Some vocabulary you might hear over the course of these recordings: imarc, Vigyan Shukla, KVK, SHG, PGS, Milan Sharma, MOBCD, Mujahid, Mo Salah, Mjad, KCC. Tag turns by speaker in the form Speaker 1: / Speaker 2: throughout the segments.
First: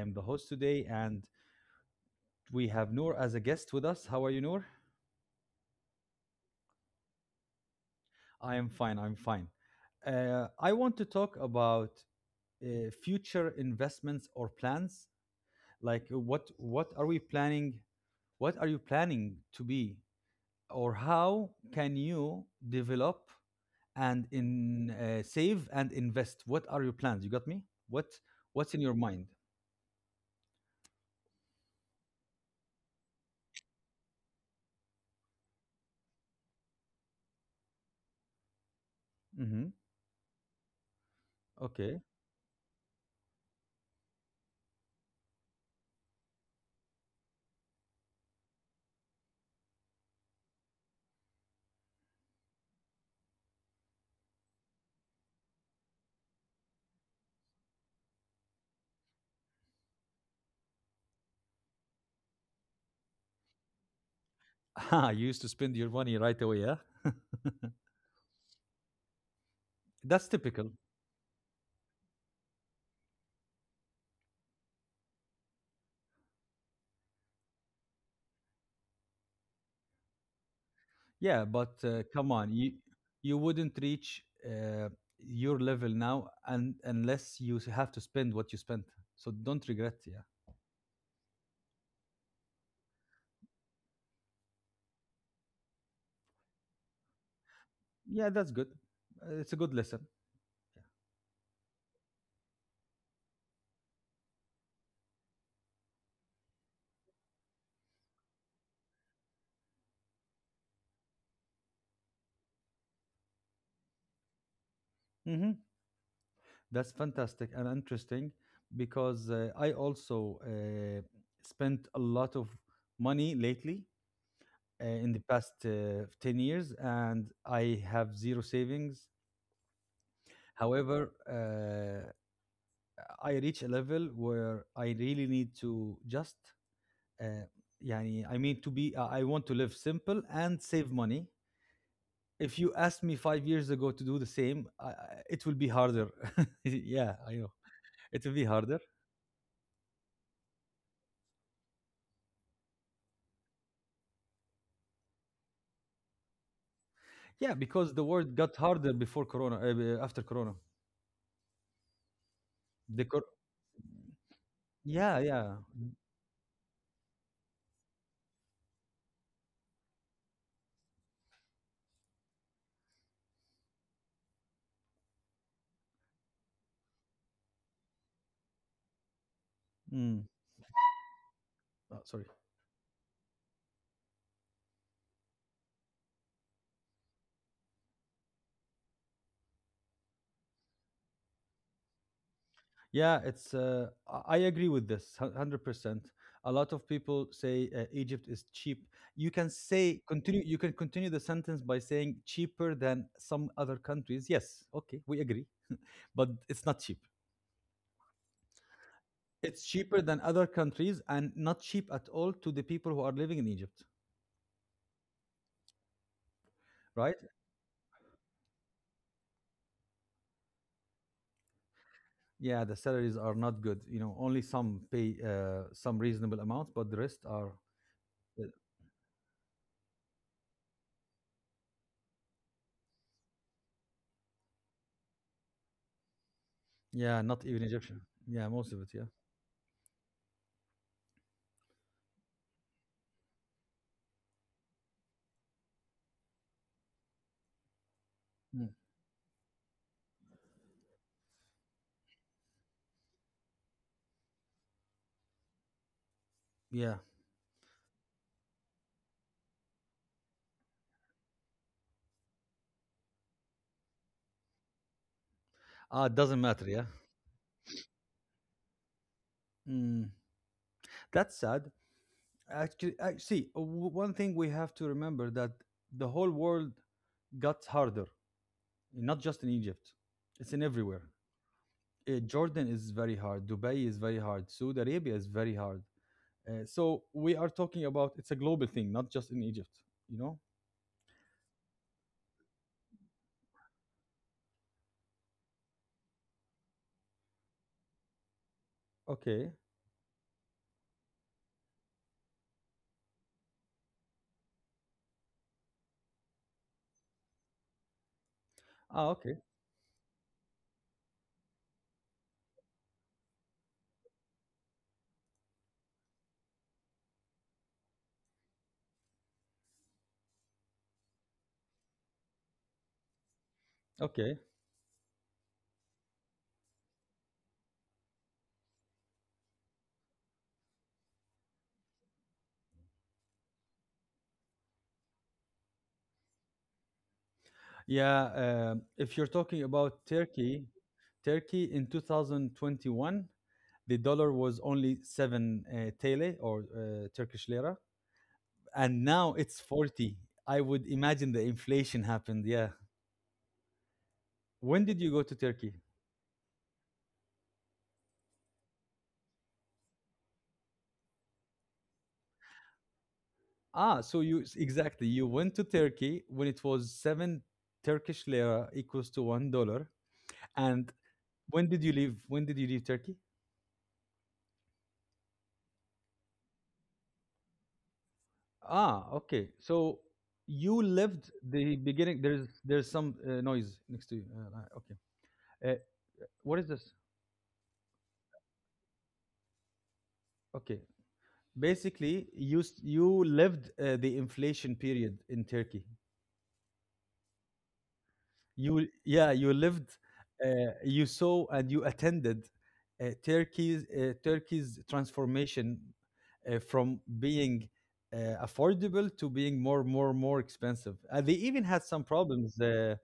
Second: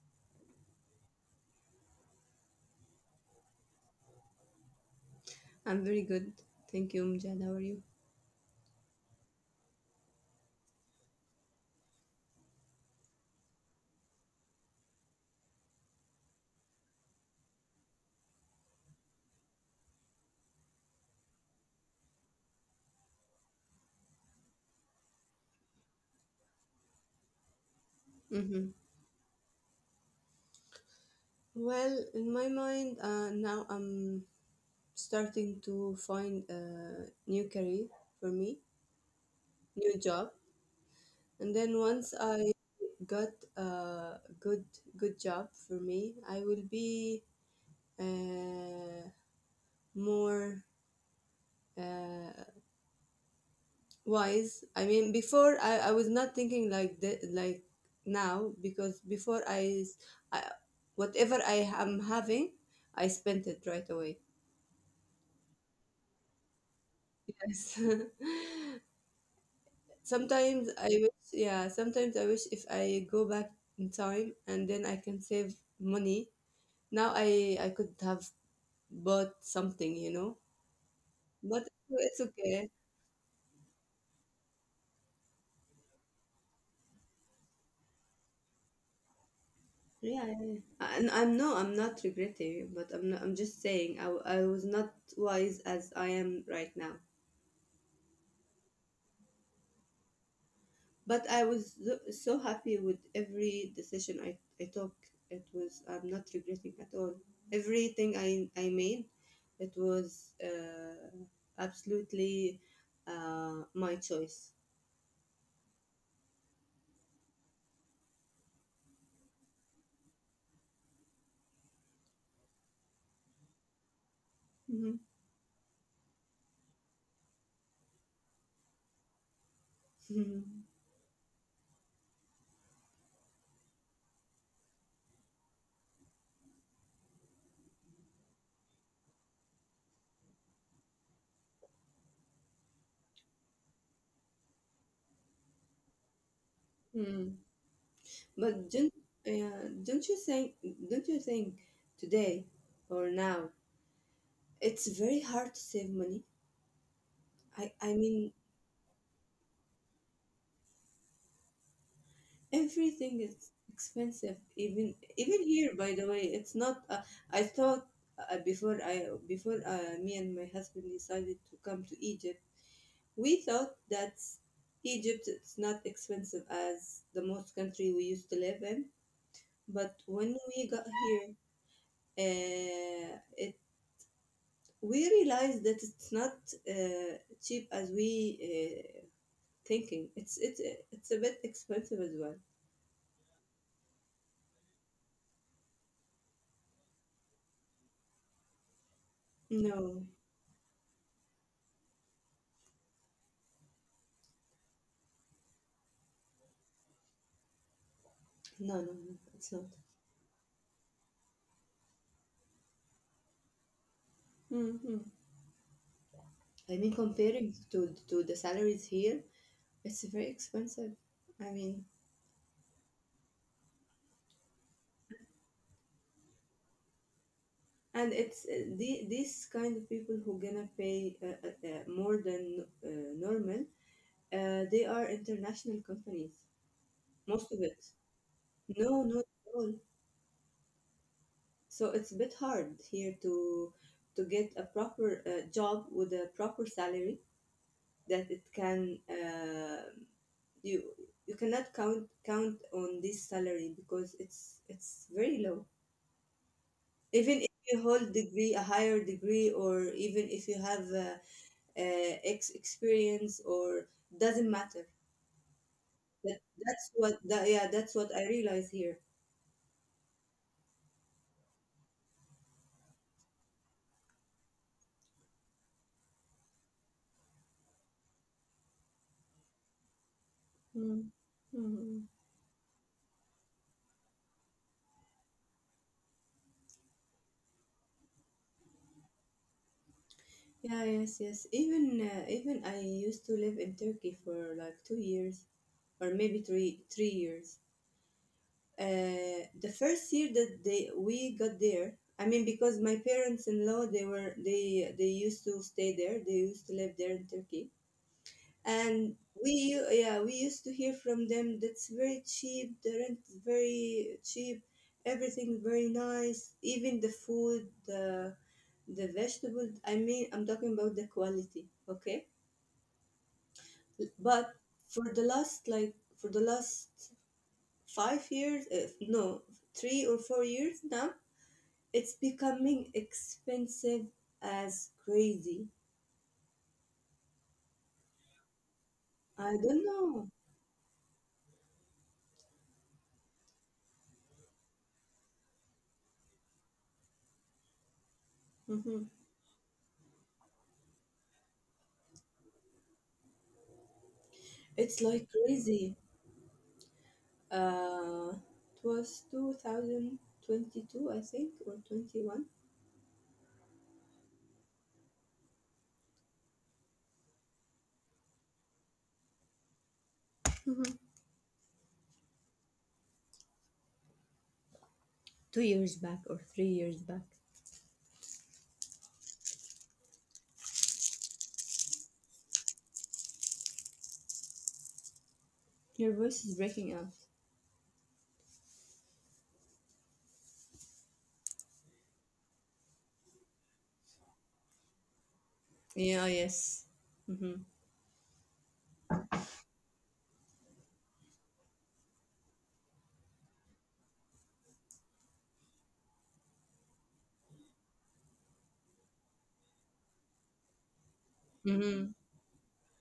Speaker 1: am the host today, and we have Noor as a guest with us. How are you, Noor?
Speaker 2: I'm very good. Thank you, Mjad. How are you?
Speaker 1: I am fine. I'm fine. I want to talk about future investments or plans. Like, what are we planning? What are you planning to be, or how can you develop and in save and invest? What are your plans? You got me. What
Speaker 2: hmm
Speaker 1: what's in your mind?
Speaker 2: Well, in my mind, now I'm starting to find a new career for me,
Speaker 1: Hmm.
Speaker 2: new job. And then
Speaker 1: Okay.
Speaker 2: once I got a good job for me, I will be uh, more uh, wise. I mean before, I was not thinking like that like now because before I, s- I- whatever I am having, I spent it right away.
Speaker 1: Ah, you used to spend your money right away, yeah?
Speaker 2: Yes.
Speaker 1: That's typical.
Speaker 2: Sometimes I wish, sometimes I wish if I go back in time and then I can save money, now I could have bought something.
Speaker 1: Yeah, but
Speaker 2: But it's
Speaker 1: come on, you
Speaker 2: okay.
Speaker 1: you wouldn't reach your level now, and unless have to spend what you spent. So don't regret. Yeah,
Speaker 2: Yeah, yeah, yeah. And I'm I'm not regretting, but I'm not, I'm just saying I was not wise as I am right now.
Speaker 1: yeah, that's good. It's a good lesson.
Speaker 2: But I was so, so happy with every decision I took. It was, I'm not regretting at all. Everything I made, it was absolutely my choice.
Speaker 1: Yeah. Mm-hmm. That's fantastic and interesting because I also spent a lot of money lately in
Speaker 2: Mhm.
Speaker 1: the past 10 years, and I have zero savings. However, I reach a level where I really need to just, uh, يعني, I mean, to be, I want to live simple and save money. If you asked me 5 years ago to do the same, it will be harder. Yeah, I know.
Speaker 2: Mm.
Speaker 1: It will be harder.
Speaker 2: But uh, don't you think don't you think today or now it's very hard to save money.
Speaker 1: Yeah,
Speaker 2: I
Speaker 1: because
Speaker 2: I
Speaker 1: the world
Speaker 2: mean
Speaker 1: got harder before Corona, after Corona. The cor-
Speaker 2: everything is expensive. Even
Speaker 1: yeah,
Speaker 2: even
Speaker 1: yeah.
Speaker 2: here, by the way, it's not. I thought, before I before me and my husband decided to come to Egypt, we thought that Egypt it's not expensive as the most country we used to live in. But
Speaker 1: Mm.
Speaker 2: when we got here,
Speaker 1: Oh, sorry.
Speaker 2: it we realized that it's not cheap as we uh, thinking. It's a bit expensive as well.
Speaker 1: Yeah, it's. I agree with this 100%. A lot of people say Egypt is cheap. You can say
Speaker 2: No.
Speaker 1: continue. You can continue the sentence by saying cheaper than some other countries. Yes, okay, we agree, but it's not cheap.
Speaker 2: No, no, no, it's
Speaker 1: It's
Speaker 2: not.
Speaker 1: cheaper than other countries and not cheap at all to the people who are living in Egypt,
Speaker 2: Mm-hmm. I mean,
Speaker 1: right?
Speaker 2: comparing to the salaries here, it's very expensive. I mean,
Speaker 1: Yeah, the salaries are not good. You know, only some pay some reasonable amounts, but the rest are,
Speaker 2: and
Speaker 1: uh,
Speaker 2: it's these kind of people who gonna pay more than normal. They are international companies,
Speaker 1: yeah, not
Speaker 2: most of
Speaker 1: even
Speaker 2: it.
Speaker 1: Egyptian. Yeah, most of it.
Speaker 2: No,
Speaker 1: Yeah.
Speaker 2: not at all. So it's a bit hard here to get a proper job with a proper salary that it
Speaker 1: Mm.
Speaker 2: can you you cannot count on this salary because it's very low.
Speaker 1: Yeah.
Speaker 2: Even if you hold degree a higher degree or even if you have ex experience or doesn't matter.
Speaker 1: Ah, it doesn't
Speaker 2: That
Speaker 1: matter. Yeah.
Speaker 2: that's what I realize here.
Speaker 1: Mm, that's sad. Actually, see, one thing we have to remember that the whole world got harder, not just in Egypt. It's in everywhere.
Speaker 2: Mm. Mm.
Speaker 1: Jordan is very hard. Dubai is very hard. Saudi Arabia is very hard. So we are talking about it's a global thing, not just in Egypt. You know?
Speaker 2: Yeah, yes, yes. Even I used to live in Turkey for like 2 years, or maybe three years.
Speaker 1: Okay.
Speaker 2: The first year that they we got there, I mean, because my parents in law they were they used to stay there they used to live there in Turkey,
Speaker 1: Ah, okay.
Speaker 2: and we u- yeah we used to hear from them that's very cheap, the rent is very cheap, everything very nice, even the food, the vegetable. I mean, I'm talking about the quality, okay?
Speaker 1: Okay.
Speaker 2: But for the last like for the last 5 years, no 3 or 4 years now, it's becoming expensive as crazy.
Speaker 1: Yeah. If you're talking
Speaker 2: I don't
Speaker 1: about
Speaker 2: know.
Speaker 1: Turkey, Turkey in 2021, the dollar was only seven TL or Turkish lira, and
Speaker 2: Hmm
Speaker 1: now it's 40. I would imagine the inflation happened, yeah. When did you
Speaker 2: It's
Speaker 1: go to
Speaker 2: like
Speaker 1: Turkey?
Speaker 2: crazy. It was 2022, I think, or 21.
Speaker 1: Ah, so exactly, you went to Turkey when it was 7 Turkish lira equals to 1 dollar. And
Speaker 2: Mhm.
Speaker 1: when did you leave Turkey?
Speaker 2: 2 years back or 3 years back.
Speaker 1: Ah, okay, so you lived the beginning. There's some noise next to you. Okay. uh,
Speaker 2: Your voice
Speaker 1: what
Speaker 2: is
Speaker 1: is this?
Speaker 2: breaking up.
Speaker 1: Okay. Basically, you lived the inflation period in Turkey.
Speaker 2: Yeah, yes. Mm-hmm.
Speaker 1: You yeah you lived, you saw and you attended Turkey's transformation, from being uh, affordable to being more expensive. They even had some
Speaker 2: Mm-hmm.
Speaker 1: problems,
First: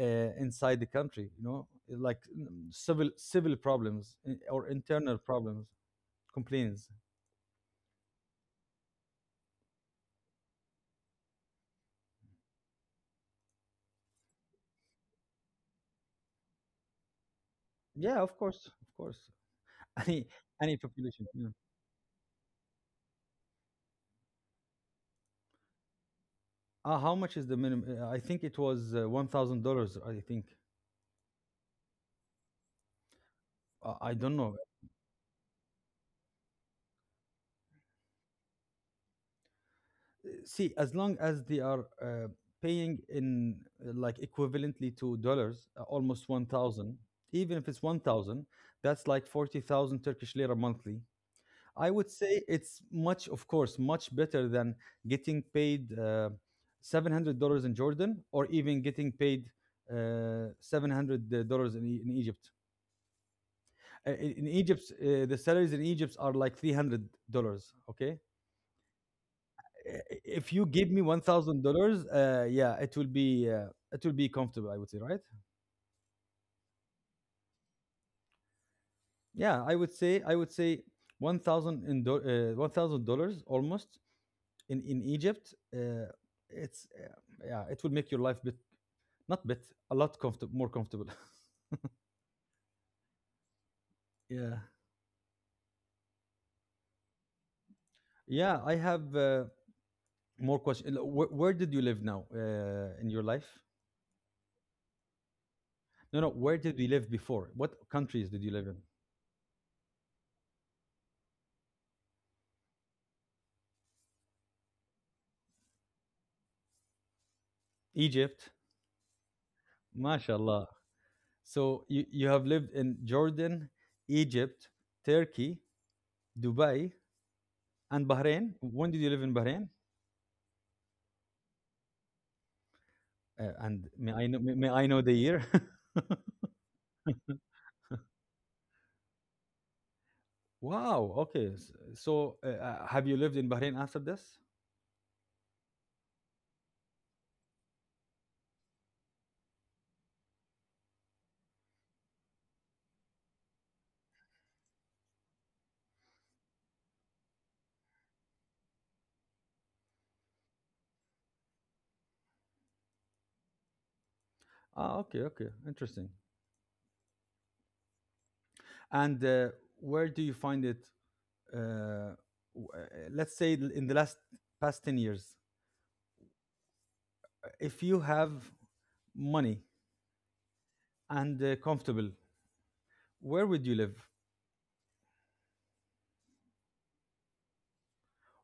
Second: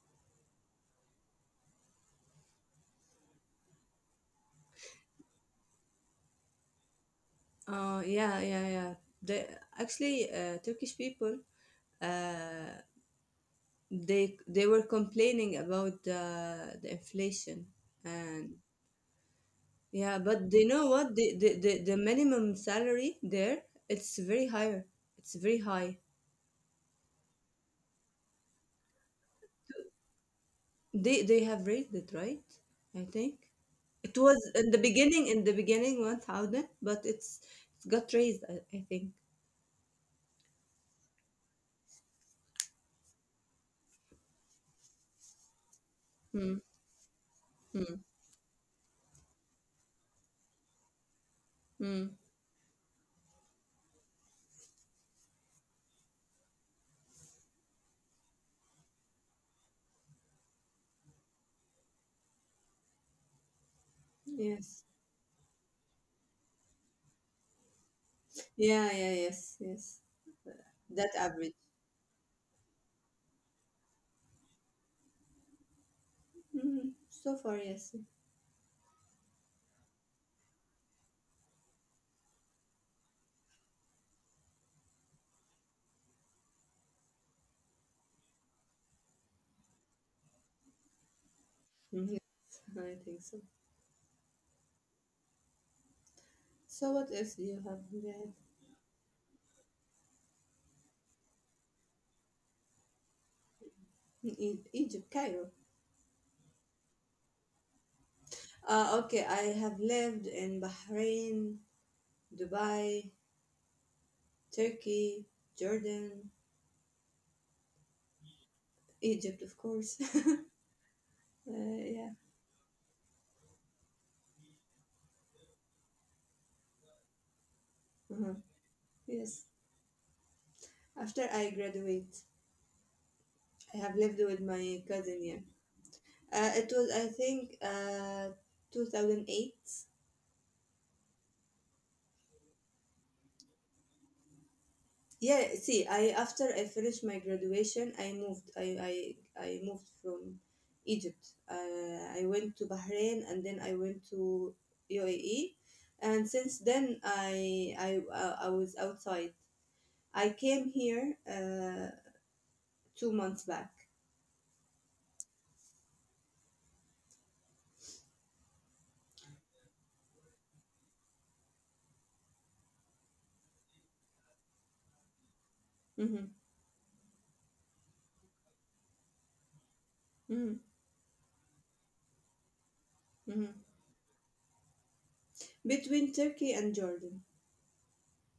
Speaker 1: uh, inside the country, like, civil problems, or internal problems, complaints.
Speaker 2: Yeah, yeah, yeah. The, Actually, Turkish people, uh, they were complaining about the inflation,
Speaker 1: Yeah, of
Speaker 2: and
Speaker 1: course, of course.
Speaker 2: yeah,
Speaker 1: any
Speaker 2: but they
Speaker 1: any
Speaker 2: know what?
Speaker 1: population,
Speaker 2: The,
Speaker 1: yeah.
Speaker 2: the, the, the minimum salary there, it's very higher. It's very high.
Speaker 1: How much is the minimum? I think it was $1,000, I think.
Speaker 2: They have raised it, right? I think.
Speaker 1: I
Speaker 2: It
Speaker 1: don't
Speaker 2: was
Speaker 1: know.
Speaker 2: in the beginning, 1000, but it's got raised, I think.
Speaker 1: See, as long as they are paying in, like, equivalently to dollars, almost
Speaker 2: Hmm.
Speaker 1: 1,000, even if it's 1,000, that's like 40,000 Turkish lira monthly. I
Speaker 2: Hmm.
Speaker 1: would say it's much, of course much better than getting paid $700 in Jordan, or even getting paid $700 in, in Egypt. In
Speaker 2: Yes.
Speaker 1: Egypt, the salaries in Egypt are like $300. Okay.
Speaker 2: Yeah, yeah, yes, yes.
Speaker 1: If you give me
Speaker 2: That
Speaker 1: one
Speaker 2: average.
Speaker 1: thousand dollars, yeah, it will be comfortable, I would say, right?
Speaker 2: Hmm So far, yes.
Speaker 1: Yeah, I would say 1,000 in $1,000 almost in Egypt. It's yeah, it will make your life bit not bit a lot comfortable, more comfortable.
Speaker 2: Mhm. Yes, I think so.
Speaker 1: Yeah,
Speaker 2: So what else do you have in the-
Speaker 1: yeah. I have more question. Where did you live now in your life?
Speaker 2: in Egypt, Cairo?
Speaker 1: No, no. Where did you live before? What countries did you live in?
Speaker 2: Okay, I have lived in Bahrain, Dubai, Turkey, Jordan,
Speaker 1: Egypt.
Speaker 2: Egypt, of course.
Speaker 1: MashaAllah. So
Speaker 2: Yeah.
Speaker 1: you have lived in Jordan, Egypt, Turkey, Dubai, and
Speaker 2: Uh-huh.
Speaker 1: Bahrain. When did you live in
Speaker 2: Yes.
Speaker 1: Bahrain?
Speaker 2: After I graduate, I
Speaker 1: And
Speaker 2: have
Speaker 1: may
Speaker 2: lived
Speaker 1: I
Speaker 2: with
Speaker 1: know, may
Speaker 2: my
Speaker 1: I know the
Speaker 2: cousin. Yeah.
Speaker 1: year?
Speaker 2: It was I think 2008.
Speaker 1: Wow. Okay. So have you lived in Bahrain after this?
Speaker 2: Yeah. See, I after I finished my graduation, I moved. I moved from Egypt. I went to Bahrain and then I went to UAE. And since then, I was outside. I came here 2 months back.
Speaker 1: Ah, okay. Okay. Interesting. And where do you find it? Uh, w- uh, let's say, in the last past 10 years,
Speaker 2: Hmm
Speaker 1: if you have money
Speaker 2: hmm
Speaker 1: and comfortable, where
Speaker 2: hmm
Speaker 1: would you live?
Speaker 2: Between Turkey and Jordan.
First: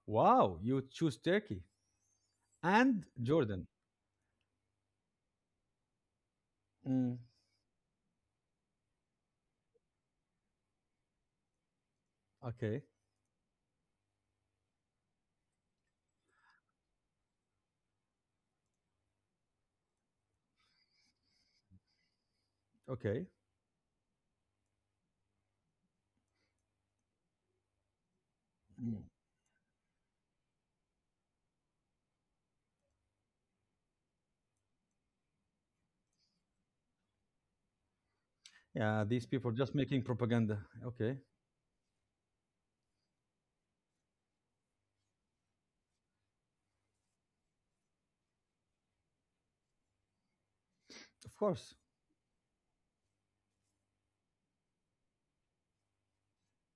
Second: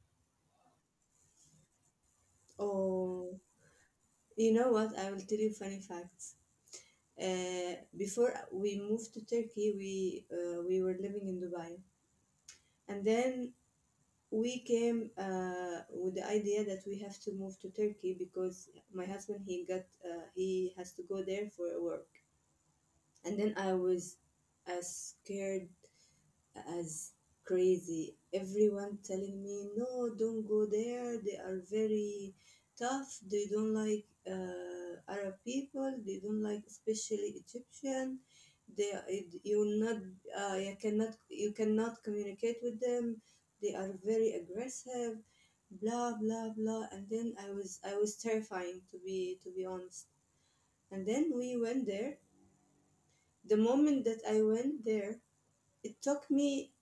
Speaker 1: Wow. You would choose Turkey. And
Speaker 2: Oh,
Speaker 1: Jordan.
Speaker 2: you know what? I will tell you funny facts.
Speaker 1: Mm.
Speaker 2: Before we moved to Turkey, we were living in Dubai,
Speaker 1: Okay,
Speaker 2: and then we came with the idea that we have to move to Turkey because my husband he has to go there for work,
Speaker 1: okay.
Speaker 2: and then I was as scared as crazy. Everyone
Speaker 1: Mm.
Speaker 2: telling me, no, don't go there. They are very tough. They don't like Arab people. They don't like especially Egyptian. They
Speaker 1: Yeah, these people
Speaker 2: you
Speaker 1: just
Speaker 2: will not
Speaker 1: making propaganda. Okay,
Speaker 2: you cannot communicate with them. They are very aggressive. Blah blah blah. And then I was terrifying, to be honest. And then
Speaker 1: of
Speaker 2: we
Speaker 1: course.
Speaker 2: went there. The moment that I went there, it took me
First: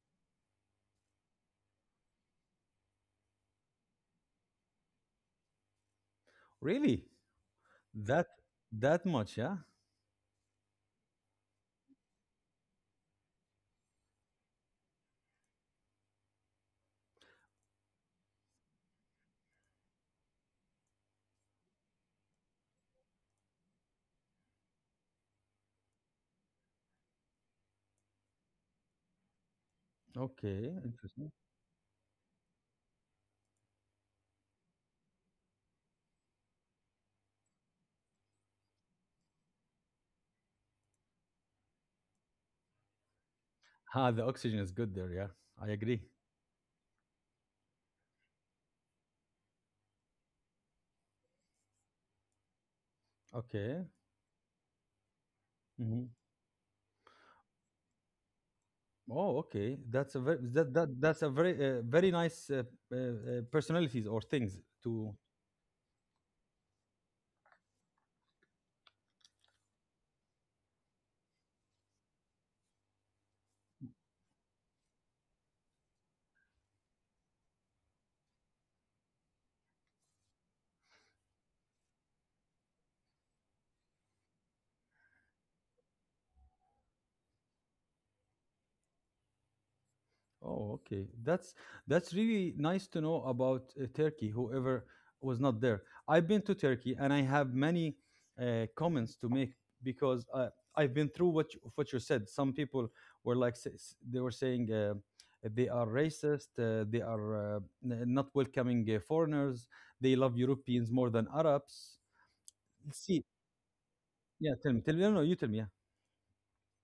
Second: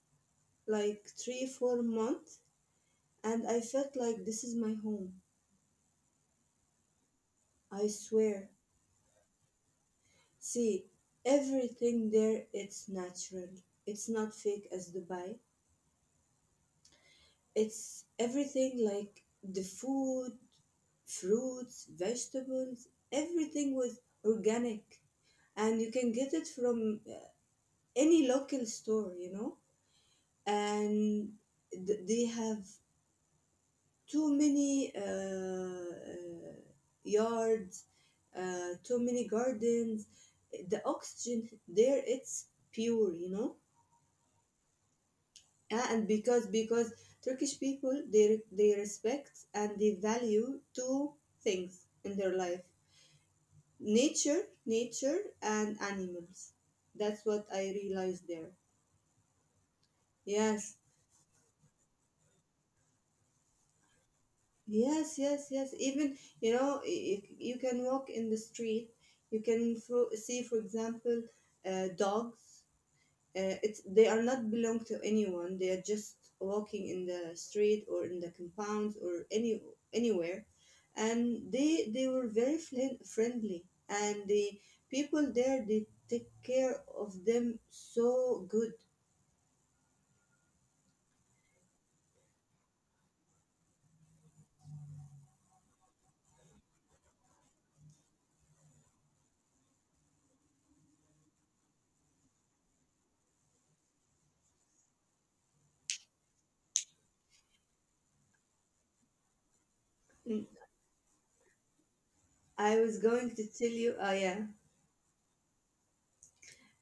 Speaker 2: like three, 4 months, and I felt like this is my home.
Speaker 1: Really,
Speaker 2: I
Speaker 1: that
Speaker 2: swear.
Speaker 1: that much? Yeah.
Speaker 2: See, everything there it's natural. It's not fake as Dubai. It's everything like the food, fruits, vegetables, everything was organic, and you can get it from any local store, you know.
Speaker 1: Okay, interesting.
Speaker 2: And they have too many yards, too many gardens. The oxygen there, it's pure, you know.
Speaker 1: Ah, the oxygen is good there. Yeah, I
Speaker 2: Ah,
Speaker 1: agree.
Speaker 2: and because Turkish people, they respect and they value two things in their life:
Speaker 1: Okay.
Speaker 2: nature, nature, and
Speaker 1: Hmm.
Speaker 2: animals. That's what I realized there.
Speaker 1: Oh, okay. That's a very that,
Speaker 2: Yes,
Speaker 1: that that's a very very nice, personalities or things to
Speaker 2: yes, yes, yes. Even, you know, you can walk in the street, you can see, for example, dogs. They are not belong to anyone. They are just walking in the street or in the compounds or anywhere, and they were very friendly. And the people there, they take care of them so good.
Speaker 1: Oh, okay. That's really nice to know about Turkey. Whoever was not there, I've been to Turkey, and I have many comments to make, because I've been through what you said. Some people were like, they were saying, they are racist, they are, not welcoming foreigners, they love
Speaker 2: Mm.
Speaker 1: Europeans more than Arabs.
Speaker 2: I was
Speaker 1: See,
Speaker 2: going to tell you, oh yeah,
Speaker 1: yeah, tell me, tell me. No, no, you tell me. Yeah.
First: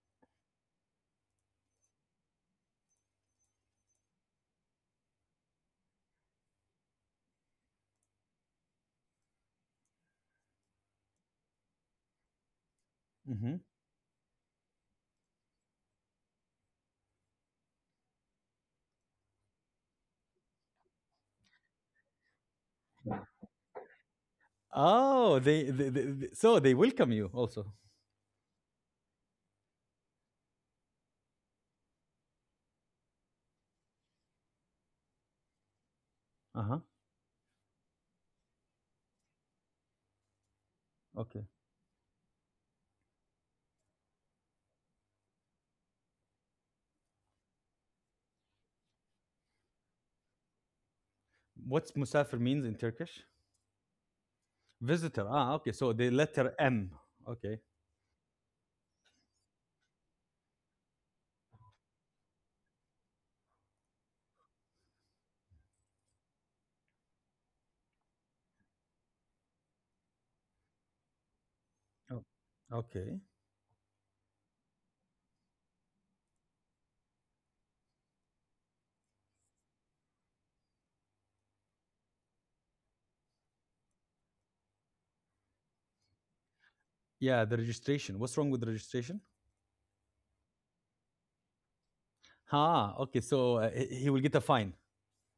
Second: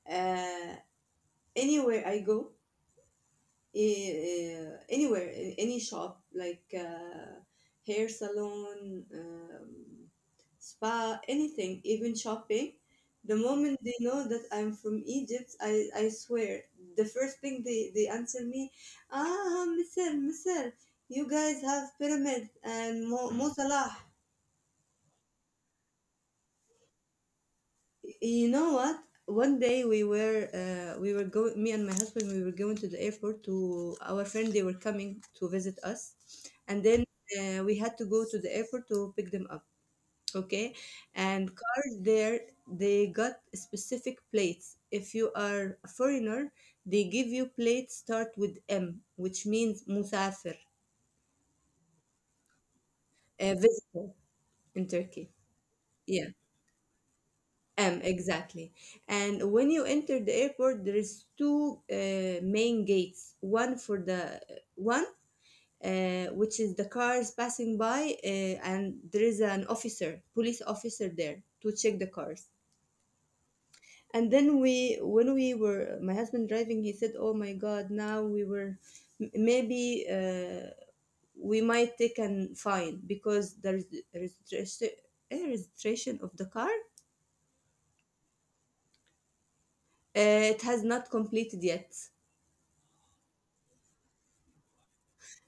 Speaker 2: uh, anywhere I go, anywhere in any shop like hair salon, spa, anything, even shopping, the
Speaker 1: Hmm.
Speaker 2: moment they know that I'm from Egypt, I swear, the first thing they answer me, ah, Misr, Misr, you guys have pyramids and Mo Salah.
Speaker 1: Oh, so they welcome you also.
Speaker 2: You know what? One day we were going, me and my husband, we were going to the airport to our friend, they were coming to visit us,
Speaker 1: Uh
Speaker 2: and
Speaker 1: huh.
Speaker 2: then we had to go to the airport to pick them up, okay? And
Speaker 1: Okay.
Speaker 2: cars there, they got specific plates. If you are a foreigner, they give you plates start with M, which means musafir,
Speaker 1: What's musafir means in Turkish?
Speaker 2: a visitor, in
Speaker 1: Visitor.
Speaker 2: Turkey.
Speaker 1: Ah, okay. So the
Speaker 2: Yeah.
Speaker 1: letter M. Okay.
Speaker 2: M, exactly. And when you enter the airport, there is two main gates. One which is the cars passing by, and there is an officer, police officer there to check the
Speaker 1: Oh,
Speaker 2: cars.
Speaker 1: okay.
Speaker 2: And then when we were, my husband driving, he said, "Oh my God! Now we were, maybe we might take an fine because there is registration, registration of the car.
Speaker 1: Yeah, the registration. What's wrong with the registration?
Speaker 2: It has not completed yet."
Speaker 1: Ah, okay. So he will get a fine.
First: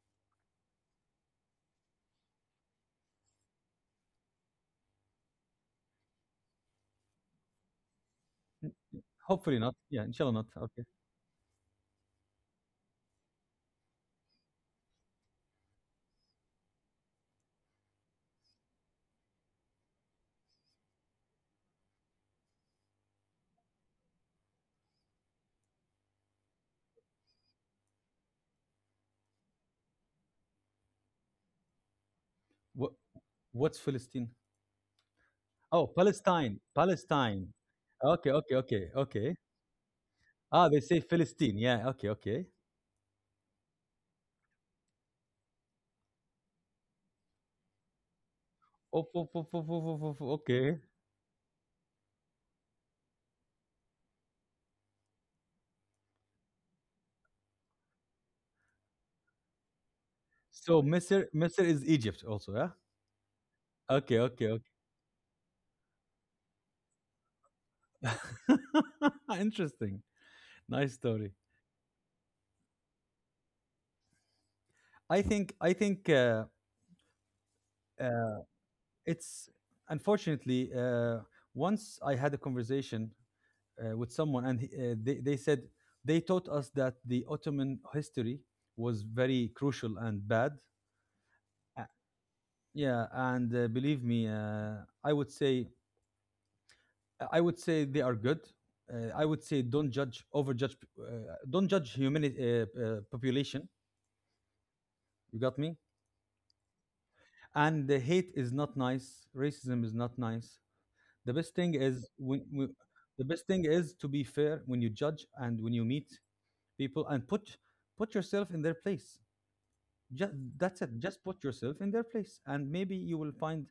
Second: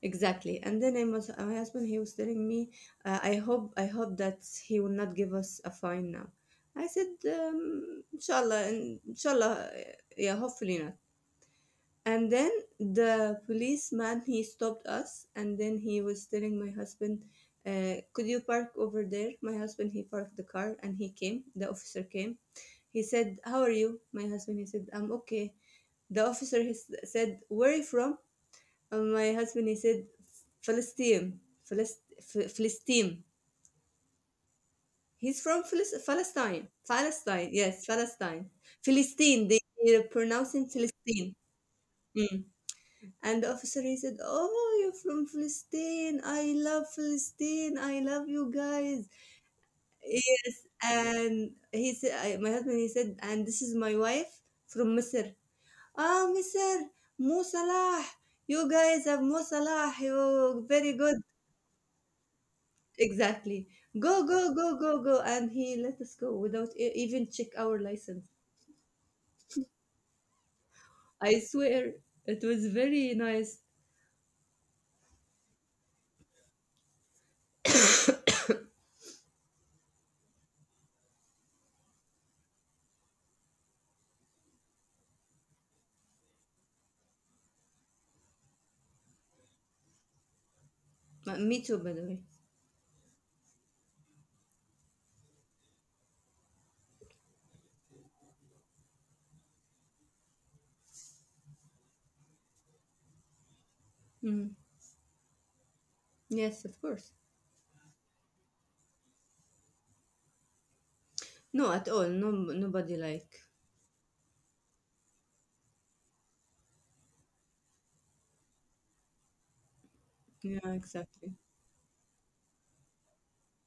Speaker 2: Exactly. And then I must, My husband, he was telling me, I hope that he will not give us a fine now. I said,
Speaker 1: Hopefully
Speaker 2: inshallah,
Speaker 1: not. Yeah, inshallah
Speaker 2: yeah,
Speaker 1: not.
Speaker 2: hopefully
Speaker 1: Okay.
Speaker 2: not. And then the policeman, he stopped us, and then he was telling my husband, could you park over there? My husband, he parked the car, and the officer came. He said, how are you? My husband, he said, I'm okay. The officer said, where are you from? My husband, he said, Palestine,
Speaker 1: What
Speaker 2: Palestine.
Speaker 1: what's Philistine?
Speaker 2: He's from
Speaker 1: Oh, Palestine.
Speaker 2: Palestine. Palestine,
Speaker 1: Palestine.
Speaker 2: yes,
Speaker 1: Okay,
Speaker 2: Palestine.
Speaker 1: okay, okay, okay.
Speaker 2: Philistine, they pronounce
Speaker 1: Ah,
Speaker 2: in
Speaker 1: they say
Speaker 2: Philistine.
Speaker 1: Philistine. Yeah, okay, okay.
Speaker 2: Mm. And the officer, he said, oh, you're from Philistine. I love Philistine. I love you
Speaker 1: Oh,
Speaker 2: guys.
Speaker 1: oh, oh, oh, oh, oh, oh, oh,
Speaker 2: Yes.
Speaker 1: okay.
Speaker 2: And he said, my husband, he said, and this is my wife from Misr. Ah, Misr, Mo Salah. You guys have Mo Salah. You're
Speaker 1: So
Speaker 2: very good.
Speaker 1: Misr Misr is Egypt also, yeah?
Speaker 2: Exactly.
Speaker 1: Okay,
Speaker 2: Go,
Speaker 1: okay,
Speaker 2: go,
Speaker 1: okay.
Speaker 2: go, go, go. And he let us go without even check our license.
Speaker 1: Interesting. Nice story.
Speaker 2: I swear, it was very nice.
Speaker 1: I think uh, it's, unfortunately, once I had a conversation with someone, and they said they taught us that the Ottoman history was very crucial and bad.
Speaker 2: Me
Speaker 1: Uh,
Speaker 2: too, by the way.
Speaker 1: yeah, and believe me, I would say I would say they are good. I would say, don't judge humanity, population.
Speaker 2: Mm.
Speaker 1: You got me?
Speaker 2: Yes, of course.
Speaker 1: And the hate is not nice. Racism is not nice. the best thing
Speaker 2: No, at
Speaker 1: is
Speaker 2: all. No,
Speaker 1: when, when
Speaker 2: nobody
Speaker 1: the best
Speaker 2: like.
Speaker 1: thing is to be fair when you judge and when you meet people, and put yourself in their place. Just
Speaker 2: Yeah,
Speaker 1: that's it, just put
Speaker 2: exactly.
Speaker 1: yourself in their place, and maybe you will find,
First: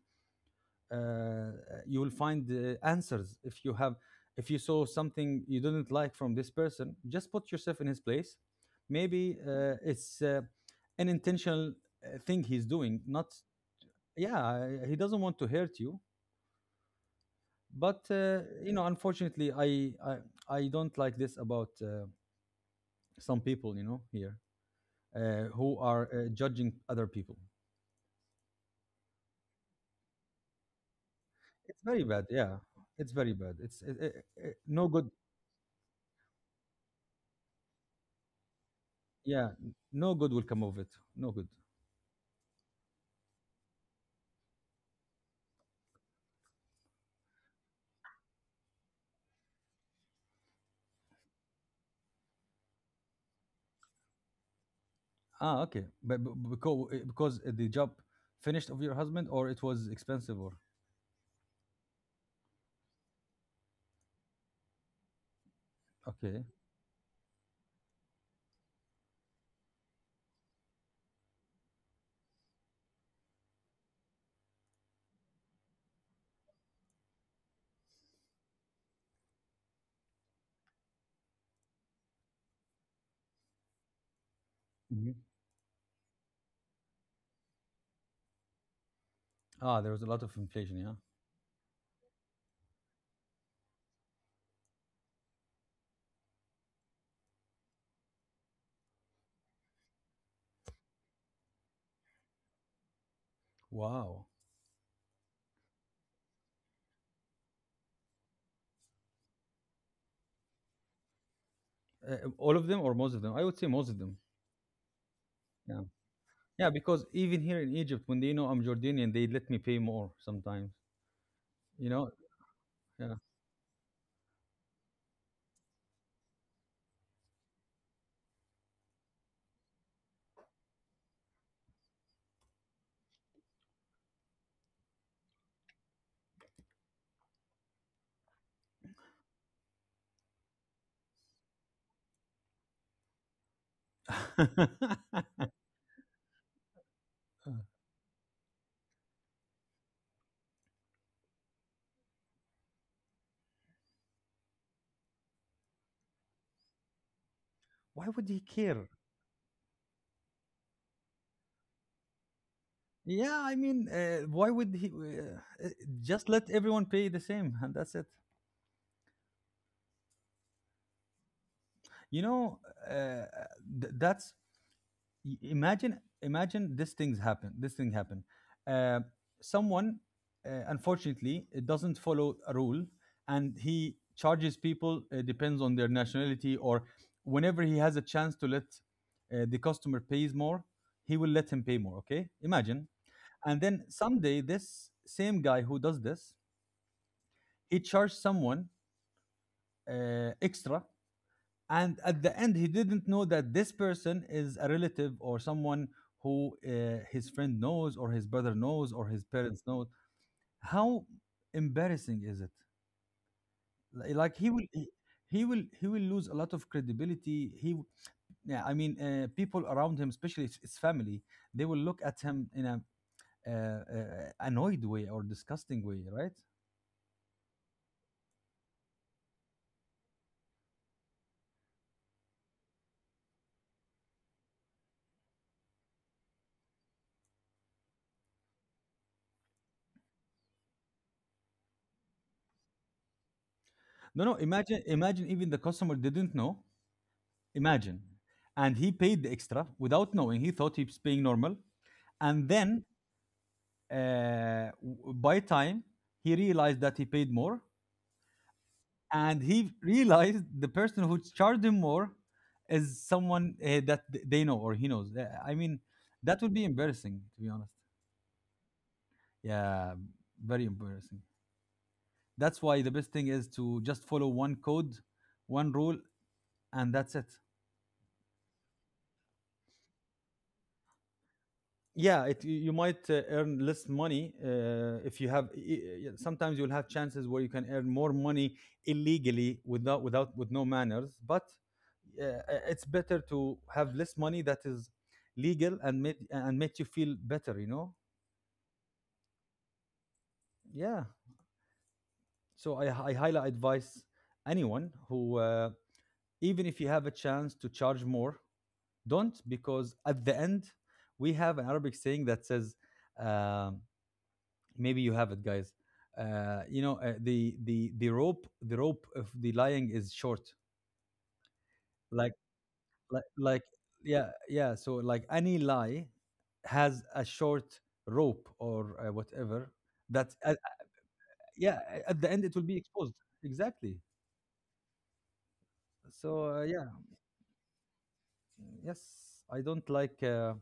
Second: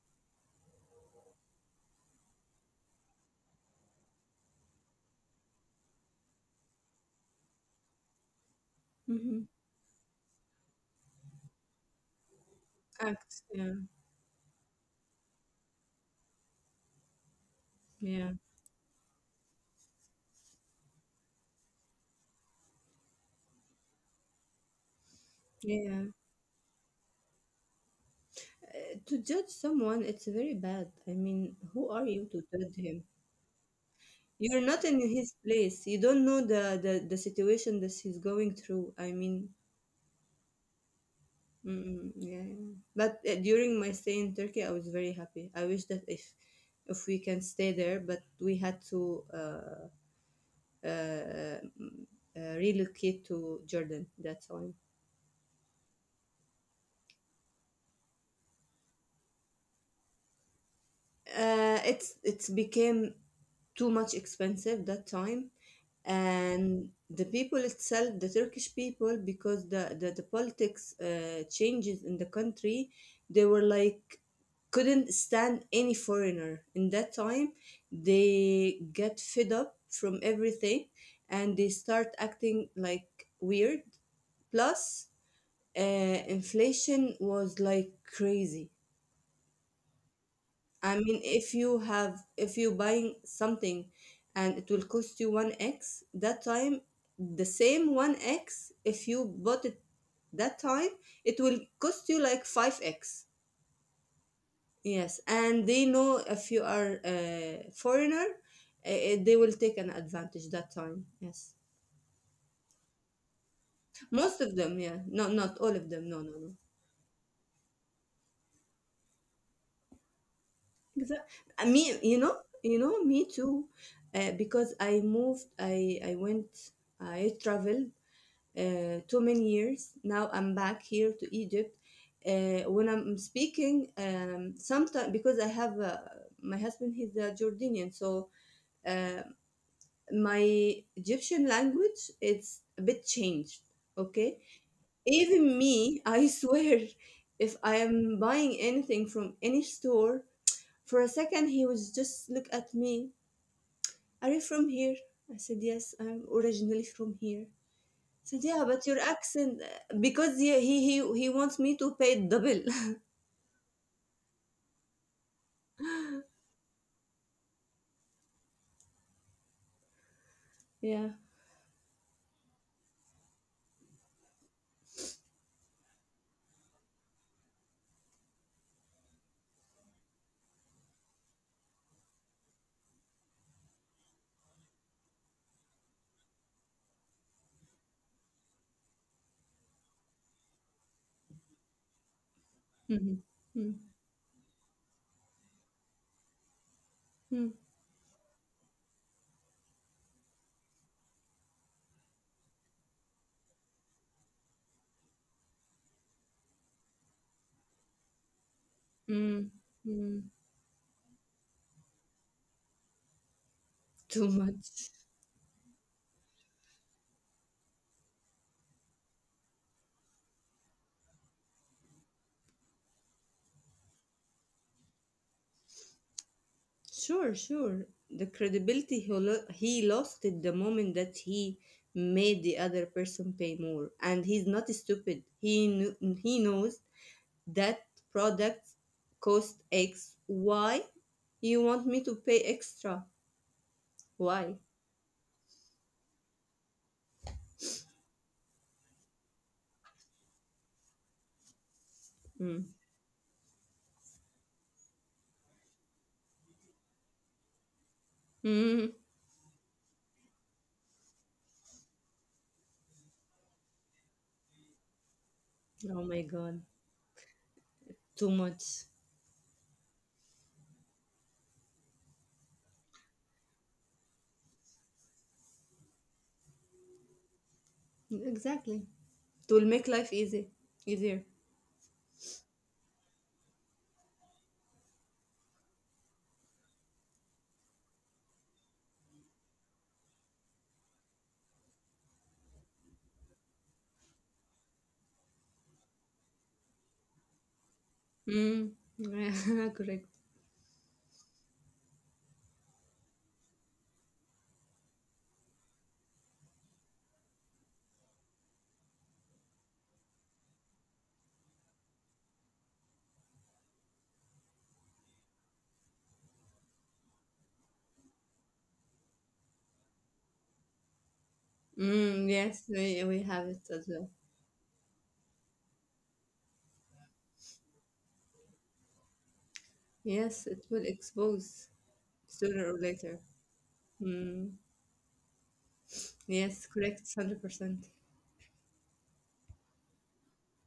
Speaker 1: uh, you will find, answers. If you have if you saw something you didn't like from this person, just put yourself in his place. Maybe
Speaker 2: Mm-hmm.
Speaker 1: it's, an intentional thing he's doing, not,
Speaker 2: Acts. Yeah,
Speaker 1: yeah, he doesn't want to hurt you. But
Speaker 2: yeah,
Speaker 1: you know, unfortunately, I don't like this about some people, here, who
Speaker 2: yeah.
Speaker 1: are judging other people.
Speaker 2: To judge someone, it's very bad. I mean,
Speaker 1: It's
Speaker 2: who
Speaker 1: very
Speaker 2: are
Speaker 1: bad,
Speaker 2: you to
Speaker 1: yeah.
Speaker 2: judge him?
Speaker 1: It's very bad. It's it, it, it,
Speaker 2: You're not
Speaker 1: No
Speaker 2: in
Speaker 1: good.
Speaker 2: his place. You don't know the situation that he's going through. I mean,
Speaker 1: Yeah, no good will come of it. No good.
Speaker 2: mm, yeah, yeah. But during my stay in Turkey, I was very happy. I wish that if we can stay there, but we had to uh, mm, relocate to Jordan. That's why.
Speaker 1: Ah, okay, but because the job finished of your husband, or it was expensive, or
Speaker 2: It's became too much expensive that time,
Speaker 1: okay.
Speaker 2: and the people itself, the Turkish people, because the politics changes in the country. They were like couldn't stand any foreigner in that time. They get fed up from everything and they start acting like weird. Plus
Speaker 1: Mhm.
Speaker 2: uh, inflation was like crazy.
Speaker 1: Ah, there was a lot of inflation, yeah.
Speaker 2: I mean, if you buying something and it will cost you 1x that time, the same 1x, if you bought it that time, it will cost you like 5x.
Speaker 1: Wow.
Speaker 2: Yes. And they know if you are a foreigner, they will take an advantage that time. Yes.
Speaker 1: All of them or most of them. I would say most of them.
Speaker 2: Most of them, yeah. No, not all
Speaker 1: Yeah.
Speaker 2: of them. No, no, no.
Speaker 1: Yeah, because even here in Egypt, when they know I'm Jordanian, they let me pay more sometimes.
Speaker 2: Exactly.
Speaker 1: You
Speaker 2: Me,
Speaker 1: know?
Speaker 2: you know,
Speaker 1: Yeah.
Speaker 2: me too. Because I moved, I went, I traveled too many years. Now I'm back here to Egypt. When I'm speaking, sometimes because I have my husband, he's a Jordanian, so uh, my Egyptian language it's a bit changed. Okay, even me, I swear, if I am buying anything from any store, for a second he was just look at me. Are you from here? I said yes, I'm originally from here.
Speaker 1: Why would he
Speaker 2: Said, "Yeah, but
Speaker 1: care?
Speaker 2: your accent, because he wants me to pay double."
Speaker 1: Yeah, I mean, why would he? Uh, just let everyone pay the same, and that's it.
Speaker 2: Yeah.
Speaker 1: You know, uh, th- that's imagine this things happen, this thing happen uh, someone, unfortunately, it doesn't follow a rule, and he charges people, depends on their nationality, or whenever he has a chance to let the customer pays more, he will let him pay more. Okay, imagine.
Speaker 2: Mhm.
Speaker 1: And
Speaker 2: Mm.
Speaker 1: then someday, this same guy who does this,
Speaker 2: Mm.
Speaker 1: he charged someone extra, and at the end he didn't know that this person is a relative or someone who his friend knows, or his brother knows, or his
Speaker 2: Mm.
Speaker 1: parents knows.
Speaker 2: Mm.
Speaker 1: How embarrassing is it?
Speaker 2: Too
Speaker 1: Like,
Speaker 2: much.
Speaker 1: he will lose a lot of credibility. Yeah, I mean, people around him, especially his family, they will look at him in a, uh, uh, annoyed way or disgusting way, right?
Speaker 2: Sure, sure. The credibility he, he lost it the moment that he made the other person pay more. And he's not stupid. He he knows that products cost X. Why you want me to pay extra?
Speaker 1: No, no,
Speaker 2: Why?
Speaker 1: imagine, imagine, even the customer didn't know. Imagine. And he paid the extra without knowing. He thought he was paying normal. And
Speaker 2: Mm.
Speaker 1: then, by time, he realized that he paid more.
Speaker 2: Mm.
Speaker 1: And he realized the person who charged him more is someone they know or he knows. I mean,
Speaker 2: Oh my
Speaker 1: that would
Speaker 2: god,
Speaker 1: be embarrassing, to be honest.
Speaker 2: too much.
Speaker 1: Yeah, very embarrassing. That's why the best thing is to just follow one code, one rule, and that's it.
Speaker 2: Exactly. It will make life easy, easier.
Speaker 1: Yeah, it you you might earn less money if you have sometimes you'll have chances where you can earn more money illegally with no manners, but it's better to have less money that is legal and make you feel better, you know.
Speaker 2: Mm. Correct.
Speaker 1: Yeah, so I highly advise anyone who, even if you have a chance to charge more, don't, because at the end we have an Arabic saying that says, um, maybe you have it, guys. The rope of the lying is short.
Speaker 2: Mm,
Speaker 1: like
Speaker 2: yes, we
Speaker 1: like,
Speaker 2: have it
Speaker 1: like
Speaker 2: as well.
Speaker 1: yeah, yeah, so, like, any lie has a short rope, or whatever. That
Speaker 2: Yes, it will expose
Speaker 1: Yeah, at the end it will
Speaker 2: sooner or
Speaker 1: be exposed.
Speaker 2: later.
Speaker 1: Exactly.
Speaker 2: Mm.
Speaker 1: So,
Speaker 2: Yes,
Speaker 1: yeah.
Speaker 2: correct, 100%.
Speaker 1: Yes. I don't like,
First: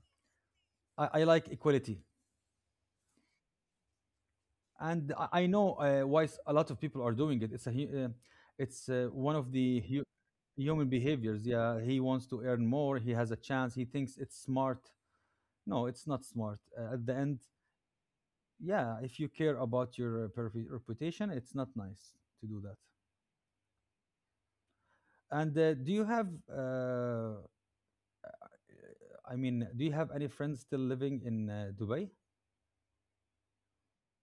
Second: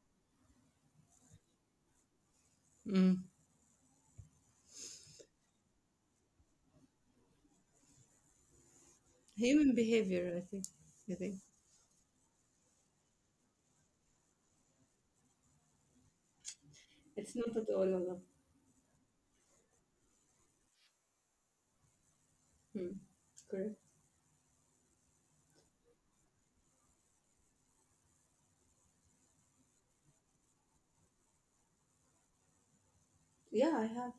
Speaker 1: I like equality.
Speaker 2: Mm.
Speaker 1: And I know a lot of people are doing it. It's one of
Speaker 2: Human
Speaker 1: the
Speaker 2: behavior, I think.
Speaker 1: human
Speaker 2: I think
Speaker 1: behaviors. Yeah, he wants to earn more. He has a chance. He thinks it's smart. No, it's not smart. At the
Speaker 2: it's
Speaker 1: end,
Speaker 2: not at all allowed.
Speaker 1: yeah, if you care about your reputation, it's not nice to do that.
Speaker 2: Mm. Correct.
Speaker 1: And do you have? I mean, do you have any friends still living in Dubai?
Speaker 2: Yeah, I have.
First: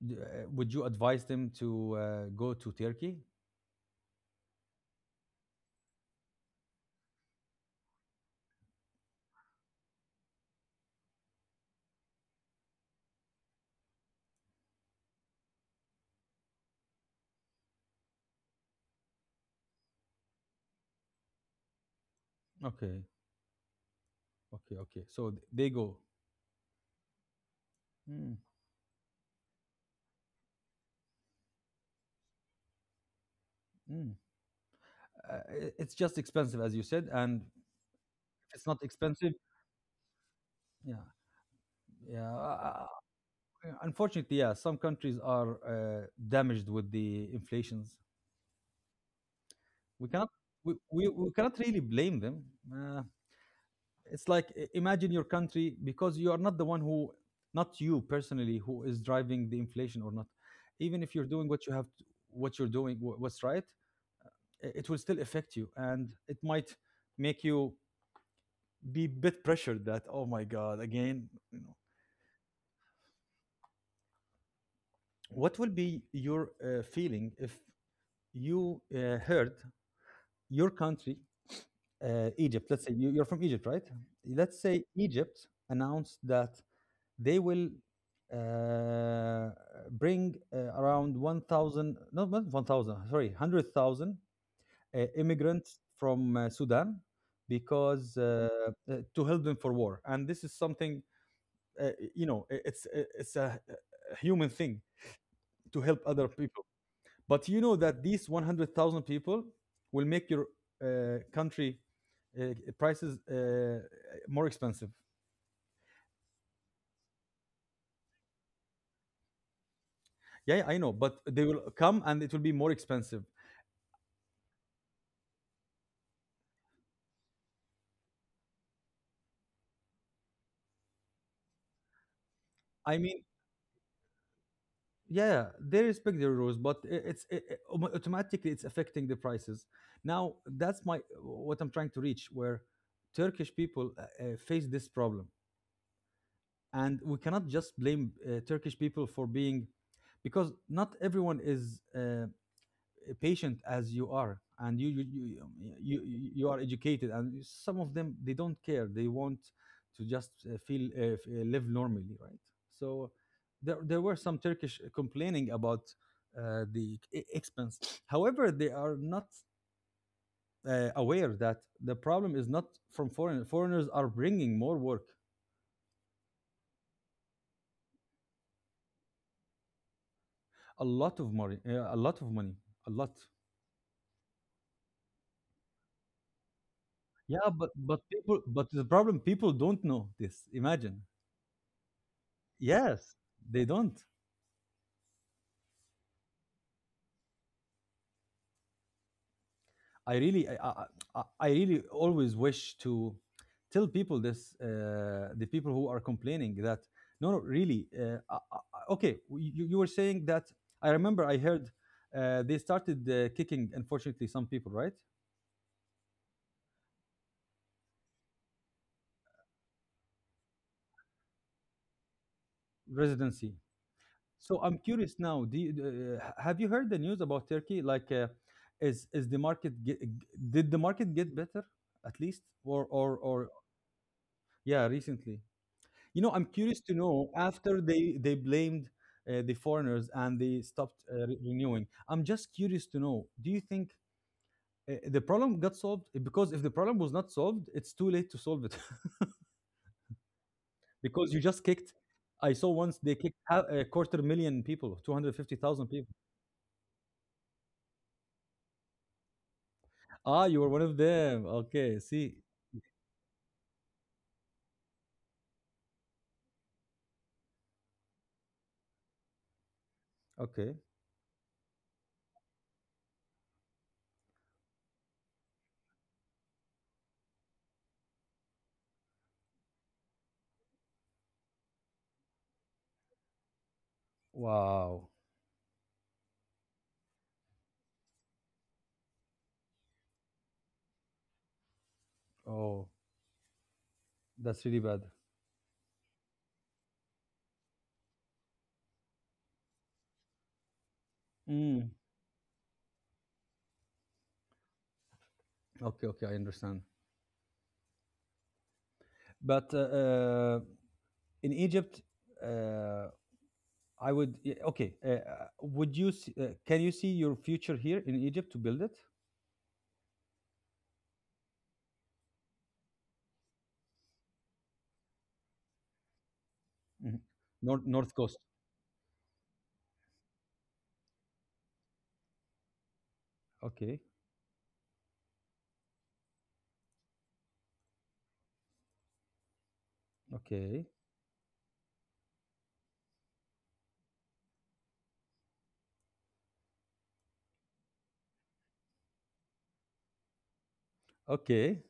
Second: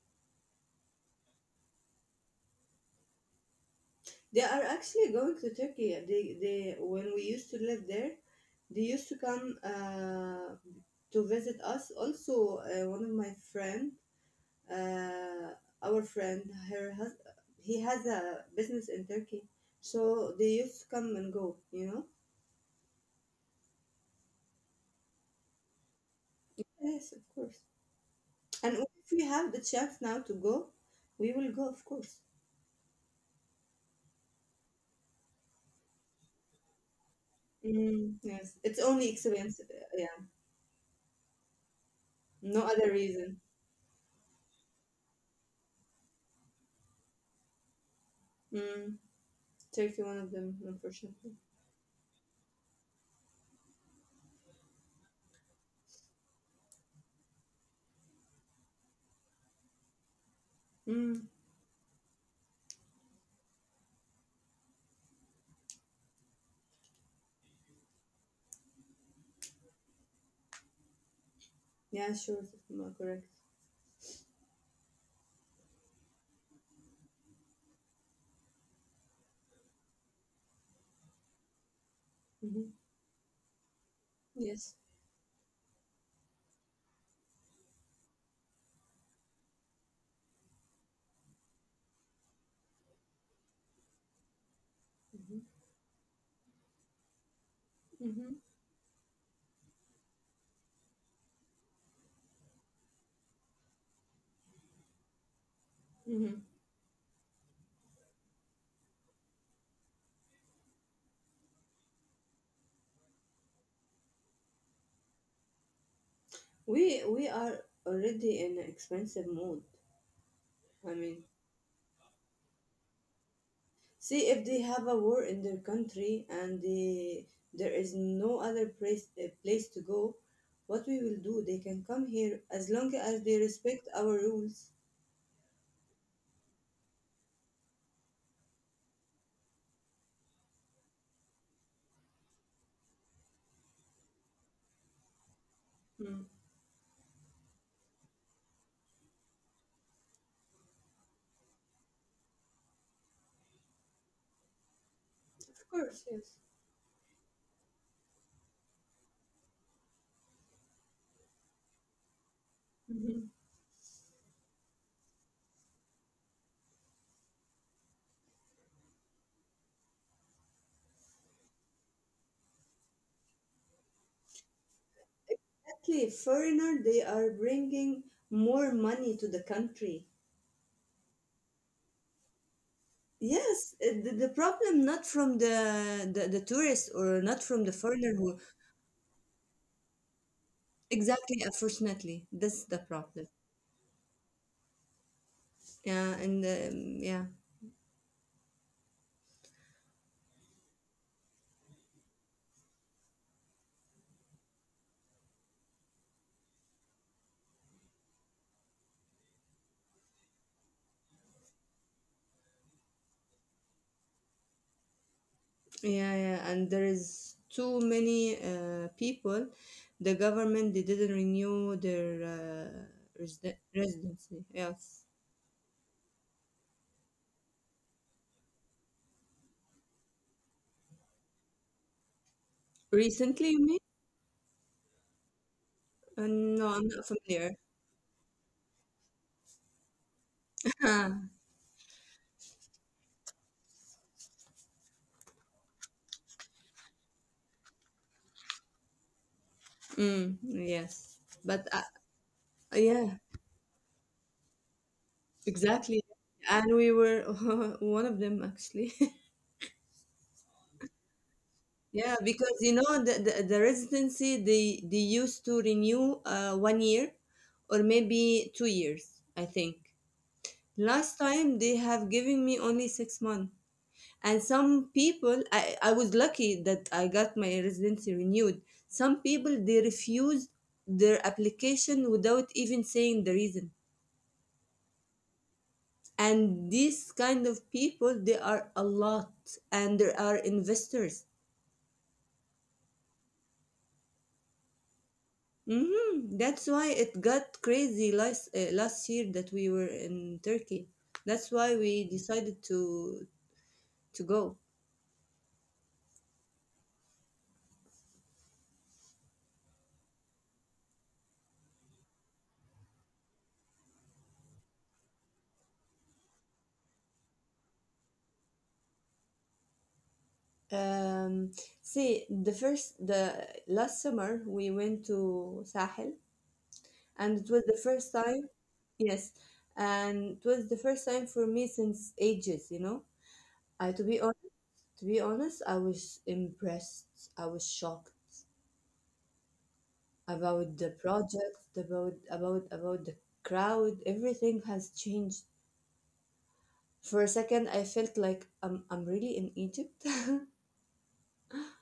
Speaker 1: Would you advise them to go to Turkey?
Speaker 2: They are actually going to Turkey. They when we used to live there, they used to come to visit us. Also, one of my friend, uh, our friend, her hus- he has a business in Turkey, so they used to come and go. You know.
Speaker 1: Okay, okay, okay. So they go.
Speaker 2: Yes, of course.
Speaker 1: Mm.
Speaker 2: And if we have the chance now to go, we will go, of course.
Speaker 1: Mm. uh, it's just expensive, as you said, and
Speaker 2: Mm, yes,
Speaker 1: if it's
Speaker 2: it's
Speaker 1: not
Speaker 2: only
Speaker 1: expensive.
Speaker 2: expensive. Yeah,
Speaker 1: Yeah, yeah,
Speaker 2: no other reason.
Speaker 1: unfortunately, yeah, some countries are damaged with the inflations.
Speaker 2: Mm, Turkey,
Speaker 1: we
Speaker 2: one
Speaker 1: cannot
Speaker 2: of them,
Speaker 1: we, we, we
Speaker 2: unfortunately.
Speaker 1: cannot really blame them. uh, it's like, imagine your country, because you are not the one who, not you personally, who is driving the inflation or not, even if
Speaker 2: Mm.
Speaker 1: you're doing what you have to, what you're doing, what's right, it will still affect you, and it might make you be a bit pressured that, oh my god, again.
Speaker 2: Yeah, sure. Correct.
Speaker 1: What will be your feeling if you heard your country, Egypt?
Speaker 2: Hmm.
Speaker 1: Let's say you're from Egypt, right? Let's
Speaker 2: Yes.
Speaker 1: say Egypt announced that they will uh, bring around 1,000, not 1,000, sorry, 100,000
Speaker 2: Hmm.
Speaker 1: immigrants from Sudan, because
Speaker 2: Hmm.
Speaker 1: to help them for war. And this is something, it's a human thing to help other
Speaker 2: Hmm.
Speaker 1: people. But you know that these 100,000 people will make your country uh, prices more expensive.
Speaker 2: We are already in an expensive mode.
Speaker 1: Yeah, yeah, I know,
Speaker 2: I
Speaker 1: but
Speaker 2: mean,
Speaker 1: they will come and it will be more expensive.
Speaker 2: see if they have a war in their country and there is no other place to go, what we will do? They can come here as
Speaker 1: I
Speaker 2: long
Speaker 1: mean,
Speaker 2: as they respect our rules.
Speaker 1: yeah, they respect the rules, but I- it's I- autom- automatically it's affecting the prices. Now, that's my what I'm trying to reach, where Turkish people face this problem,
Speaker 2: Mm.
Speaker 1: and we cannot just blame Turkish people for being, because not everyone is. Uh, Patient as you are, and you you you,
Speaker 2: Of course,
Speaker 1: you, you
Speaker 2: yes.
Speaker 1: you are educated, and some of them, they don't care, they want to just live normally, right? So,
Speaker 2: Mhm.
Speaker 1: there were some Turkish complaining about the expense, however they are not aware that the problem is not from foreigners are bringing more work.
Speaker 2: Exactly. Foreigner, they are bringing more money to the country.
Speaker 1: A lot of money, a lot of money, a lot.
Speaker 2: Yes, the problem not from the tourist or not
Speaker 1: Yeah,
Speaker 2: from the
Speaker 1: but
Speaker 2: foreigner who
Speaker 1: people, but the problem, people don't know this. Imagine.
Speaker 2: exactly unfortunately that's the
Speaker 1: Yes,
Speaker 2: problem.
Speaker 1: they don't.
Speaker 2: Yeah, and yeah,
Speaker 1: I really, I, I, I really always wish to tell people this, the people who are complaining that... No, no, really. Okay, you were saying that. I remember I heard they started kicking, unfortunately, some people, right?
Speaker 2: yeah, yeah, and there is too many people. The government they didn't renew their
Speaker 1: Residency.
Speaker 2: residency.
Speaker 1: So I'm
Speaker 2: Yes,
Speaker 1: curious now. Have you heard the news about Turkey? Like, is the market ge- did the market get better, at least, or?
Speaker 2: recently you mean?
Speaker 1: Yeah, recently? You know, I'm curious
Speaker 2: No,
Speaker 1: to
Speaker 2: I'm not
Speaker 1: know
Speaker 2: familiar.
Speaker 1: after they blamed the foreigners and they stopped
Speaker 2: Ah,
Speaker 1: renewing. I'm just curious to know. Do you think the problem got solved? Because if the problem was not solved, it's too late to solve it.
Speaker 2: mm, yes,
Speaker 1: Because you just
Speaker 2: but
Speaker 1: kicked. I saw once they
Speaker 2: yeah,
Speaker 1: kicked, a quarter million people, 250,000
Speaker 2: exactly.
Speaker 1: people.
Speaker 2: And we were one of them actually.
Speaker 1: Ah, you were one of them. Okay,
Speaker 2: Yeah,
Speaker 1: see.
Speaker 2: because you know the residency they used to renew 1 year or maybe 2 years, I think.
Speaker 1: Okay.
Speaker 2: Last time they have given me only 6 months. And some people I was lucky that I got my residency renewed. Some people they refused their application without even saying the reason.
Speaker 1: Wow.
Speaker 2: And these kind of people they are a lot, and there are investors.
Speaker 1: Oh, that's really bad.
Speaker 2: Hmm. That's why it got crazy last last year that we were in Turkey. That's why
Speaker 1: Mm.
Speaker 2: we decided to go.
Speaker 1: Okay, okay, I understand. But in Egypt, uh, Okay. Can you see your future here in Egypt to build it?
Speaker 2: Um, See, the last summer we went to Sahel,
Speaker 1: Mhm.
Speaker 2: and it was the
Speaker 1: North
Speaker 2: first
Speaker 1: Coast.
Speaker 2: time. Yes, and it was the first time for me since ages. You know, I
Speaker 1: Okay.
Speaker 2: to be honest, I was impressed. I was shocked about
Speaker 1: Okay.
Speaker 2: the project, about about the crowd. Everything has changed. For a second, I felt like I'm really in Egypt.
Speaker 1: Okay.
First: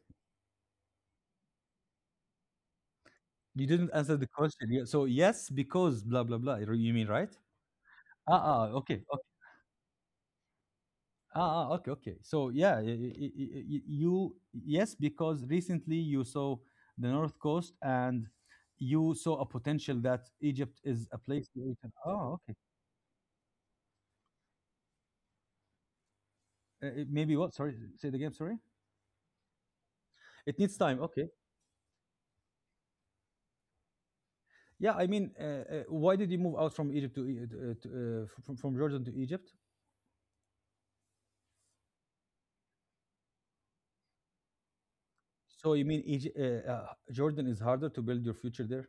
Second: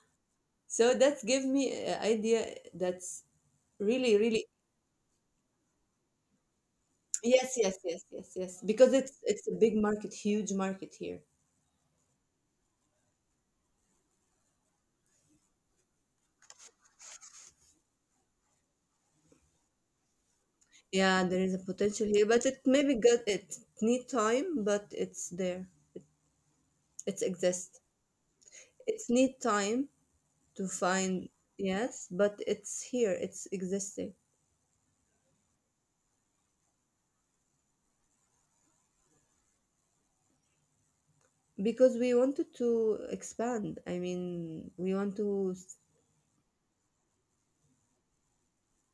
Speaker 2: So that gave me an idea that's
Speaker 1: You didn't
Speaker 2: really,
Speaker 1: answer the
Speaker 2: really,
Speaker 1: question. Yeah. So, yes, because blah blah blah. You mean, right?
Speaker 2: yes, yes, yes, yes,
Speaker 1: Ah,
Speaker 2: yes,
Speaker 1: ah.
Speaker 2: because
Speaker 1: Okay. Okay.
Speaker 2: it's a big market, huge market here.
Speaker 1: Ah, ah. Okay. Okay. So, yeah, you. Yes, because recently you saw the North Coast, and you saw a potential that Egypt is a
Speaker 2: Yeah, there
Speaker 1: place
Speaker 2: is a
Speaker 1: where you can.
Speaker 2: potential here,
Speaker 1: Oh,
Speaker 2: but
Speaker 1: okay.
Speaker 2: it maybe got it need time, but it's there. It's
Speaker 1: Maybe what? Sorry.
Speaker 2: exists.
Speaker 1: Say the game. Sorry.
Speaker 2: It's need time
Speaker 1: It
Speaker 2: to
Speaker 1: needs time.
Speaker 2: find,
Speaker 1: Okay.
Speaker 2: yes, but it's here. It's existing.
Speaker 1: Yeah, I mean, why did you move out from Egypt to, E- to from Jordan to Egypt?
Speaker 2: Because we wanted to expand. I mean, we want to
Speaker 1: So you mean, Egypt, Jordan is harder to build your future there?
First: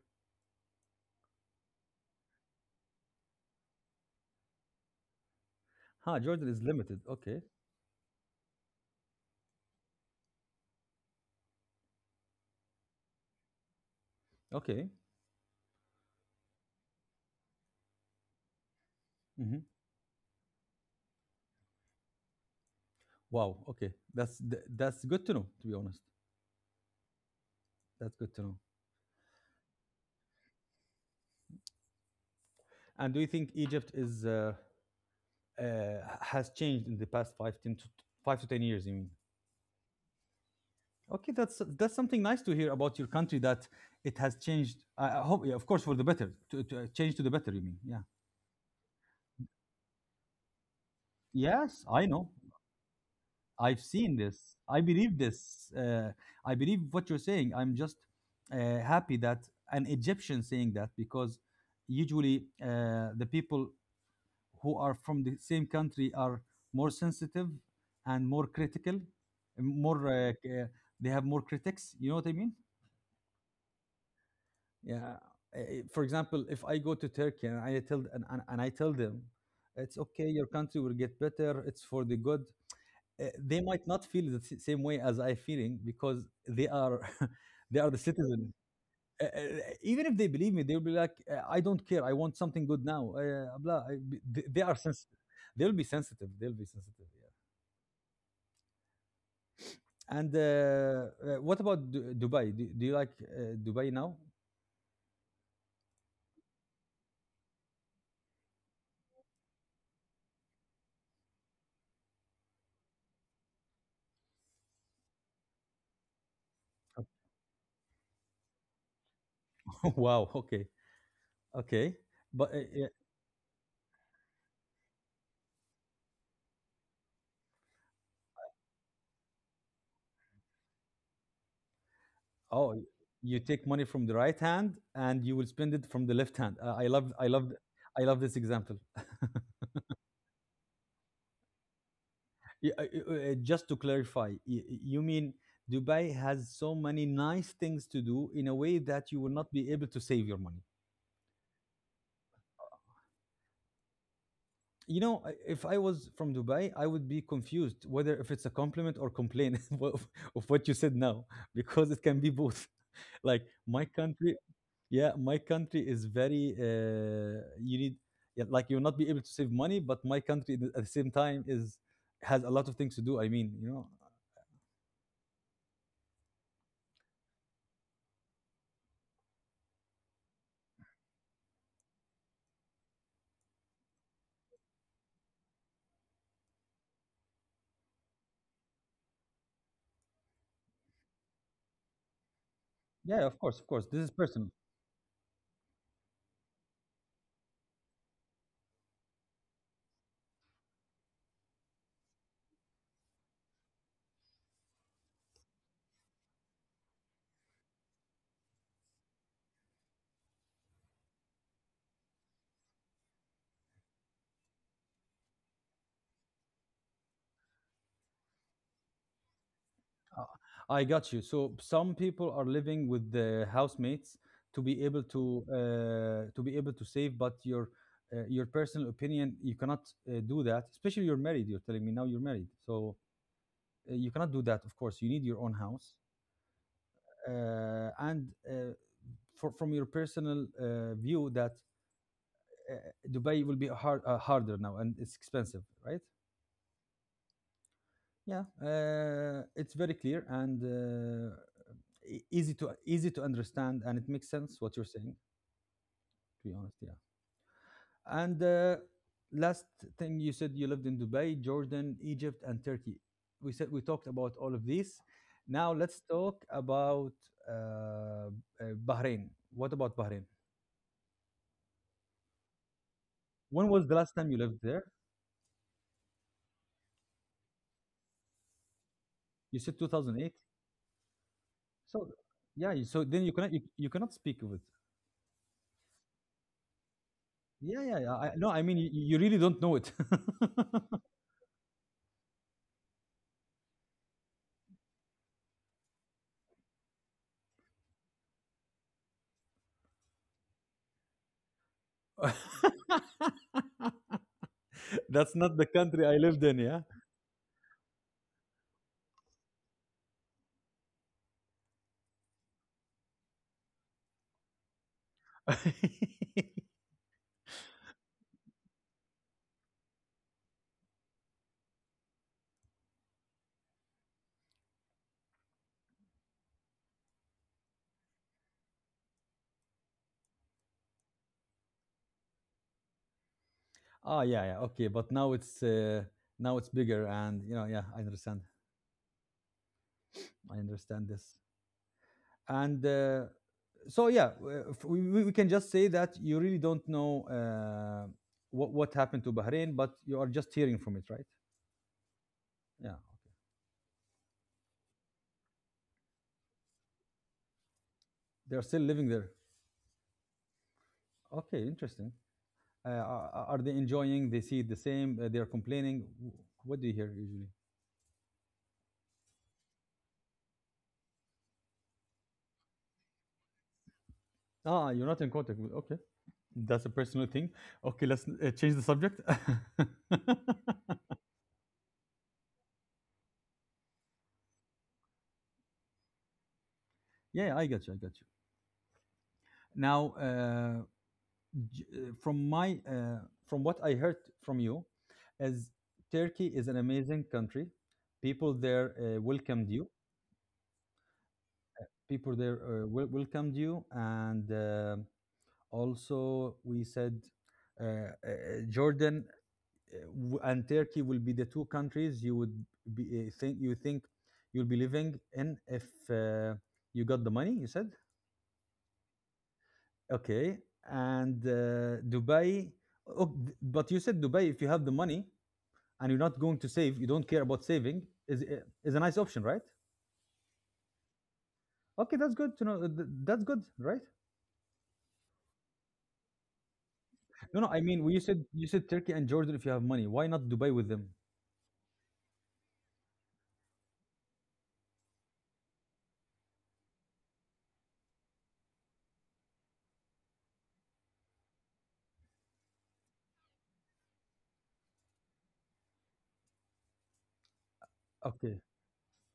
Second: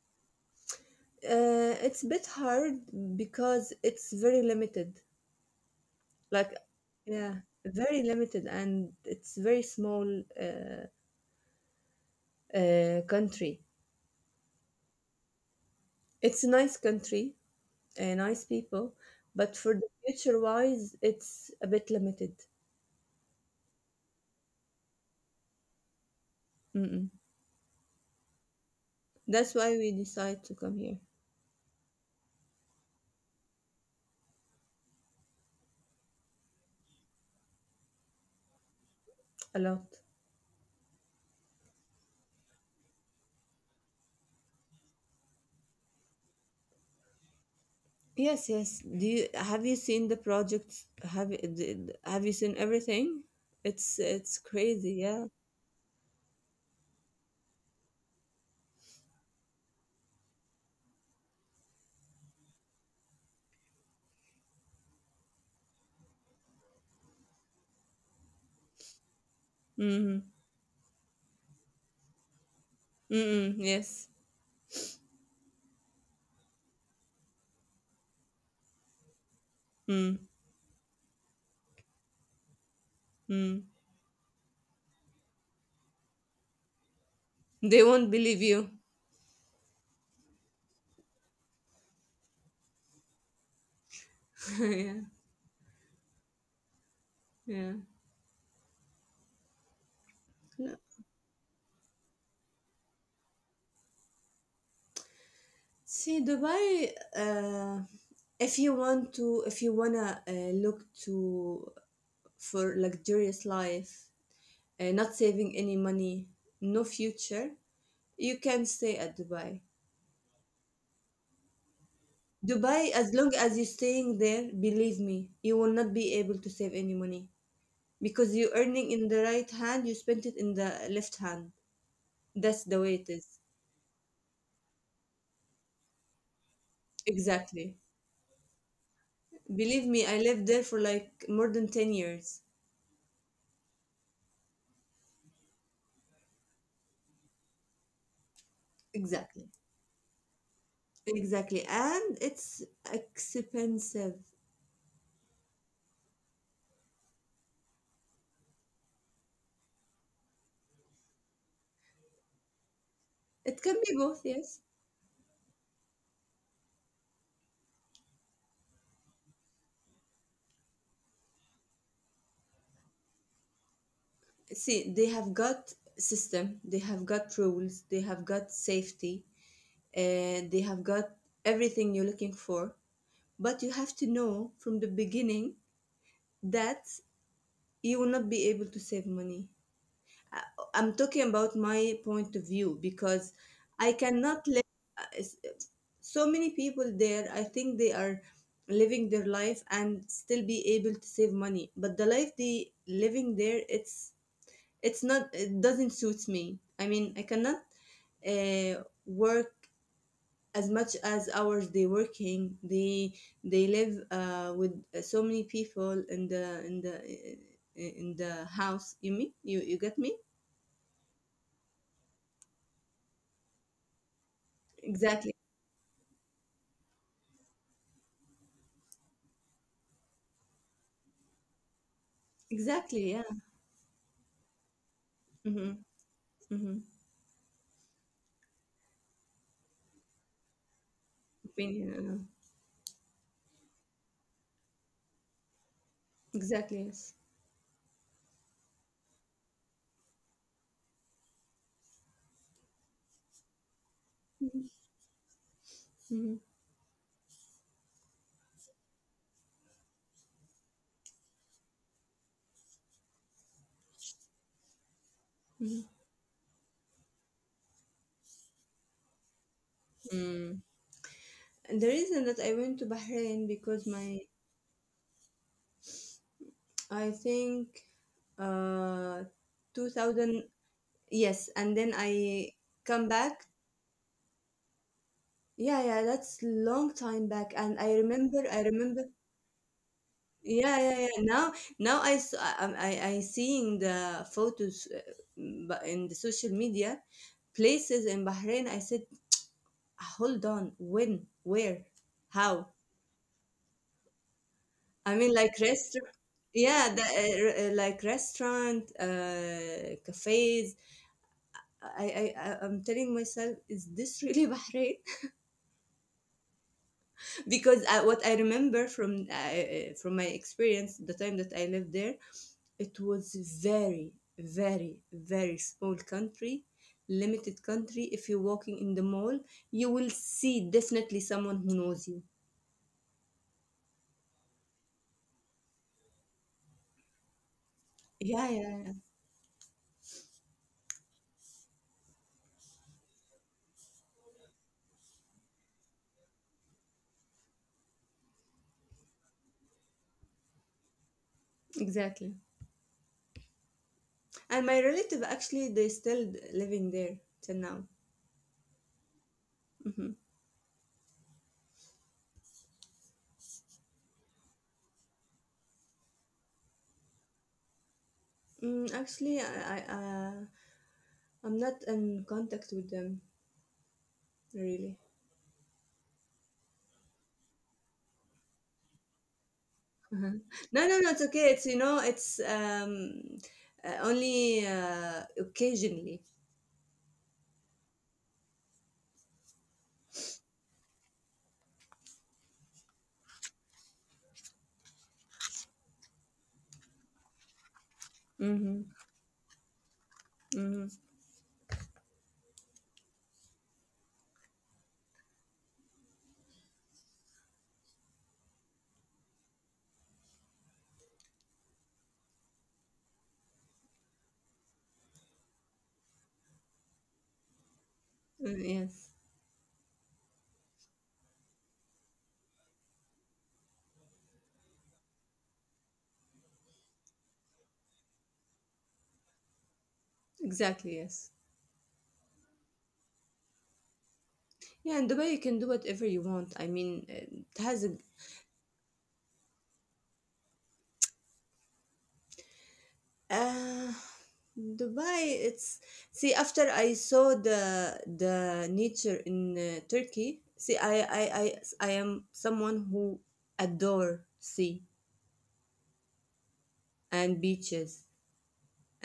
Speaker 2: it's a bit hard because it's very limited.
Speaker 1: Huh, Jordan
Speaker 2: Like
Speaker 1: is limited.
Speaker 2: yeah,
Speaker 1: Okay,
Speaker 2: very limited, and it's very small uh, country.
Speaker 1: okay.
Speaker 2: It's a nice country, nice people, but
Speaker 1: Hmm.
Speaker 2: for the future wise it's a bit limited.
Speaker 1: Wow. Okay, that's good to know. To be honest,
Speaker 2: Mm-mm.
Speaker 1: that's good to know.
Speaker 2: That's why we decide to come here.
Speaker 1: And do you think Egypt is, uh, has changed in the past five, 10 to 5 to 10 years? You mean?
Speaker 2: A lot.
Speaker 1: Okay, that's something nice to hear about your country, that it has changed. I hope, yeah, of course, for the better. To change to the better, you mean? Yeah.
Speaker 2: Yes, yes. Do you have you seen the projects? Have you
Speaker 1: Yes, I
Speaker 2: have you
Speaker 1: know.
Speaker 2: seen everything?
Speaker 1: I've seen
Speaker 2: It's
Speaker 1: this. I
Speaker 2: crazy,
Speaker 1: believe
Speaker 2: yeah.
Speaker 1: this. I believe what you're saying. I'm just happy that an Egyptian saying that, because usually the people who are from the same country are more sensitive and more critical, more
Speaker 2: Mm-hmm.
Speaker 1: they have more critics. You know what I mean?
Speaker 2: Mm-mm, yes.
Speaker 1: Yeah. Uh, For example, if I go to Turkey and I tell, and I tell them, it's
Speaker 2: Mm,
Speaker 1: okay, your country will get better. It's for the good. They
Speaker 2: mm.
Speaker 1: might not feel the same way as I feeling, because they are they are
Speaker 2: They
Speaker 1: the
Speaker 2: won't believe
Speaker 1: citizen.
Speaker 2: you.
Speaker 1: Uh, uh, Even if they believe me, they'll be like, "I don't care. I want something good now." Blah. They are
Speaker 2: Yeah,
Speaker 1: sensitive. They'll be sensitive. They'll be sensitive.
Speaker 2: yeah.
Speaker 1: Yeah. And
Speaker 2: No.
Speaker 1: what about Dubai? Do you like Dubai now?
Speaker 2: See, Dubai. If you want to, if you wanna look to for luxurious life, not saving any money, no future, you can stay at Dubai.
Speaker 1: Wow. Okay. Okay. But
Speaker 2: Dubai,
Speaker 1: yeah.
Speaker 2: as long as you're staying there, believe me, you will not be able to save any money because you're earning in the right hand, you spent it in the left hand. That's the
Speaker 1: Oh,
Speaker 2: way it is.
Speaker 1: you take money from the right hand and you will spend it from the left hand. I love. I love.
Speaker 2: Exactly.
Speaker 1: I love this example.
Speaker 2: Believe me, I lived there for like more than 10 years.
Speaker 1: Yeah, just to clarify, you mean Dubai has so many nice things to do in a way that you will
Speaker 2: Exactly.
Speaker 1: not be able to save your money.
Speaker 2: Exactly. And it's expensive.
Speaker 1: You know, if I was from Dubai, I would be confused whether if it's a compliment or complaint of of what you said now, because it can be both. Like,
Speaker 2: It can
Speaker 1: my
Speaker 2: be both,
Speaker 1: country,
Speaker 2: yes.
Speaker 1: yeah, my country is very. You need, yeah, like, you'll not be able to save money, but my country at the same time is has a lot of things to do. I mean, you know.
Speaker 2: See, they have got system, they have got rules, they have got safety, they have got everything you're looking for. But you have to know from the beginning that you will not be able to save money. I, I'm talking about my point of view
Speaker 1: Yeah,
Speaker 2: because
Speaker 1: of course,
Speaker 2: I
Speaker 1: this is
Speaker 2: cannot
Speaker 1: personal.
Speaker 2: let uh, so many people there. I think they are living their life and still be able to save money, but the life they living there, it's not, it doesn't suit me. I mean, I cannot work as much as hours they working, they live with so many people in the house, you mean, you get me?
Speaker 1: Uh, I got you. So, some people are living with the housemates to be able
Speaker 2: Exactly,
Speaker 1: to be able to save, but your, your personal opinion, you cannot do that. Especially, you're married. You're telling me now you're married, so
Speaker 2: exactly, yeah.
Speaker 1: you cannot do that. Of course, you need your own
Speaker 2: Mm-hmm.
Speaker 1: house,
Speaker 2: Mm-hmm.
Speaker 1: and uh, from your personal view, that
Speaker 2: Opinion,
Speaker 1: Dubai will be harder now, and it's expensive, right?
Speaker 2: exactly, yes.
Speaker 1: Yeah, it's very clear and easy to understand, and it makes sense what you're saying. To be
Speaker 2: Mm-hmm.
Speaker 1: honest, yeah. And last thing you said, you lived in Dubai, Jordan, Egypt, and Turkey. We said we talked about all of these. Now let's talk about uh, uh, Bahrain. What about Bahrain?
Speaker 2: Mm. And the reason that I went to
Speaker 1: When was
Speaker 2: Bahrain
Speaker 1: the last
Speaker 2: because
Speaker 1: time you lived
Speaker 2: my
Speaker 1: there?
Speaker 2: I think uh
Speaker 1: You said 2008.
Speaker 2: 2000, yes, and
Speaker 1: So
Speaker 2: then I
Speaker 1: yeah, so
Speaker 2: come
Speaker 1: then
Speaker 2: back.
Speaker 1: you cannot speak of it.
Speaker 2: Yeah, yeah, that's long time back,
Speaker 1: Yeah,
Speaker 2: and I
Speaker 1: yeah, yeah.
Speaker 2: remember,
Speaker 1: No, I
Speaker 2: I
Speaker 1: mean,
Speaker 2: remember.
Speaker 1: you really don't know it.
Speaker 2: Yeah, yeah, yeah. Now, now I s- I I'm- I seeing the photos but in the social media places in Bahrain. I said, hold on, when, where, how? I
Speaker 1: That's
Speaker 2: mean,
Speaker 1: not
Speaker 2: like
Speaker 1: the country
Speaker 2: restaurant.
Speaker 1: I lived in, yeah?
Speaker 2: Yeah, the, like restaurant, cafes. I, I'm telling myself, is this really Bahrain? Because I, what I remember from my experience, the time that I lived there, it was very, very, very small country, limited country. If you're walking in the mall, you will see definitely someone who knows you.
Speaker 1: Ah, yeah, yeah, okay, but now it's bigger, and you know, yeah,
Speaker 2: Yeah, yeah, yeah,
Speaker 1: I understand this, and so yeah, we can just say that you really don't know what happened to Bahrain, but you are just hearing from it, right?
Speaker 2: exactly.
Speaker 1: Yeah,
Speaker 2: And my relative actually, they still living there till now.
Speaker 1: they are still living there.
Speaker 2: Hmm.
Speaker 1: Okay, interesting. Are they enjoying? They see it the same. They are complaining. What do you hear usually?
Speaker 2: Mm, actually, I'm not in contact with them
Speaker 1: Ah, you're not
Speaker 2: really.
Speaker 1: in contact with. Okay, that's a personal thing. Okay, let's change the subject.
Speaker 2: Uh-huh. No, no, no, it's okay. It's you know, it's only occasionally.
Speaker 1: Yeah, I got you. I got you. Now, j- uh, from my from what I heard from you, as Turkey is an amazing country. People there
Speaker 2: Mm-hmm.
Speaker 1: welcomed you.
Speaker 2: Mm-hmm.
Speaker 1: People there welcomed you, and also we said uh, uh, Jordan and Turkey will be the two countries you would be think you think you'll be living in if uh, you got the money. You said
Speaker 2: Yes.
Speaker 1: okay, and Dubai. Oh, but you said Dubai. If you have the money and you're not going to save, you don't care about saving. Is is a nice option, right?
Speaker 2: Exactly, yes.
Speaker 1: Okay, that's good to know. That's good, right?
Speaker 2: Yeah, in Dubai you can do whatever you want. I mean,
Speaker 1: No, no.
Speaker 2: it
Speaker 1: I mean,
Speaker 2: has a
Speaker 1: you said Turkey and Jordan. If you have money, why not Dubai with them?
Speaker 2: uh, Dubai. It's see after I saw the nature in Turkey. See, I I am someone who adore sea and beaches
Speaker 1: Okay,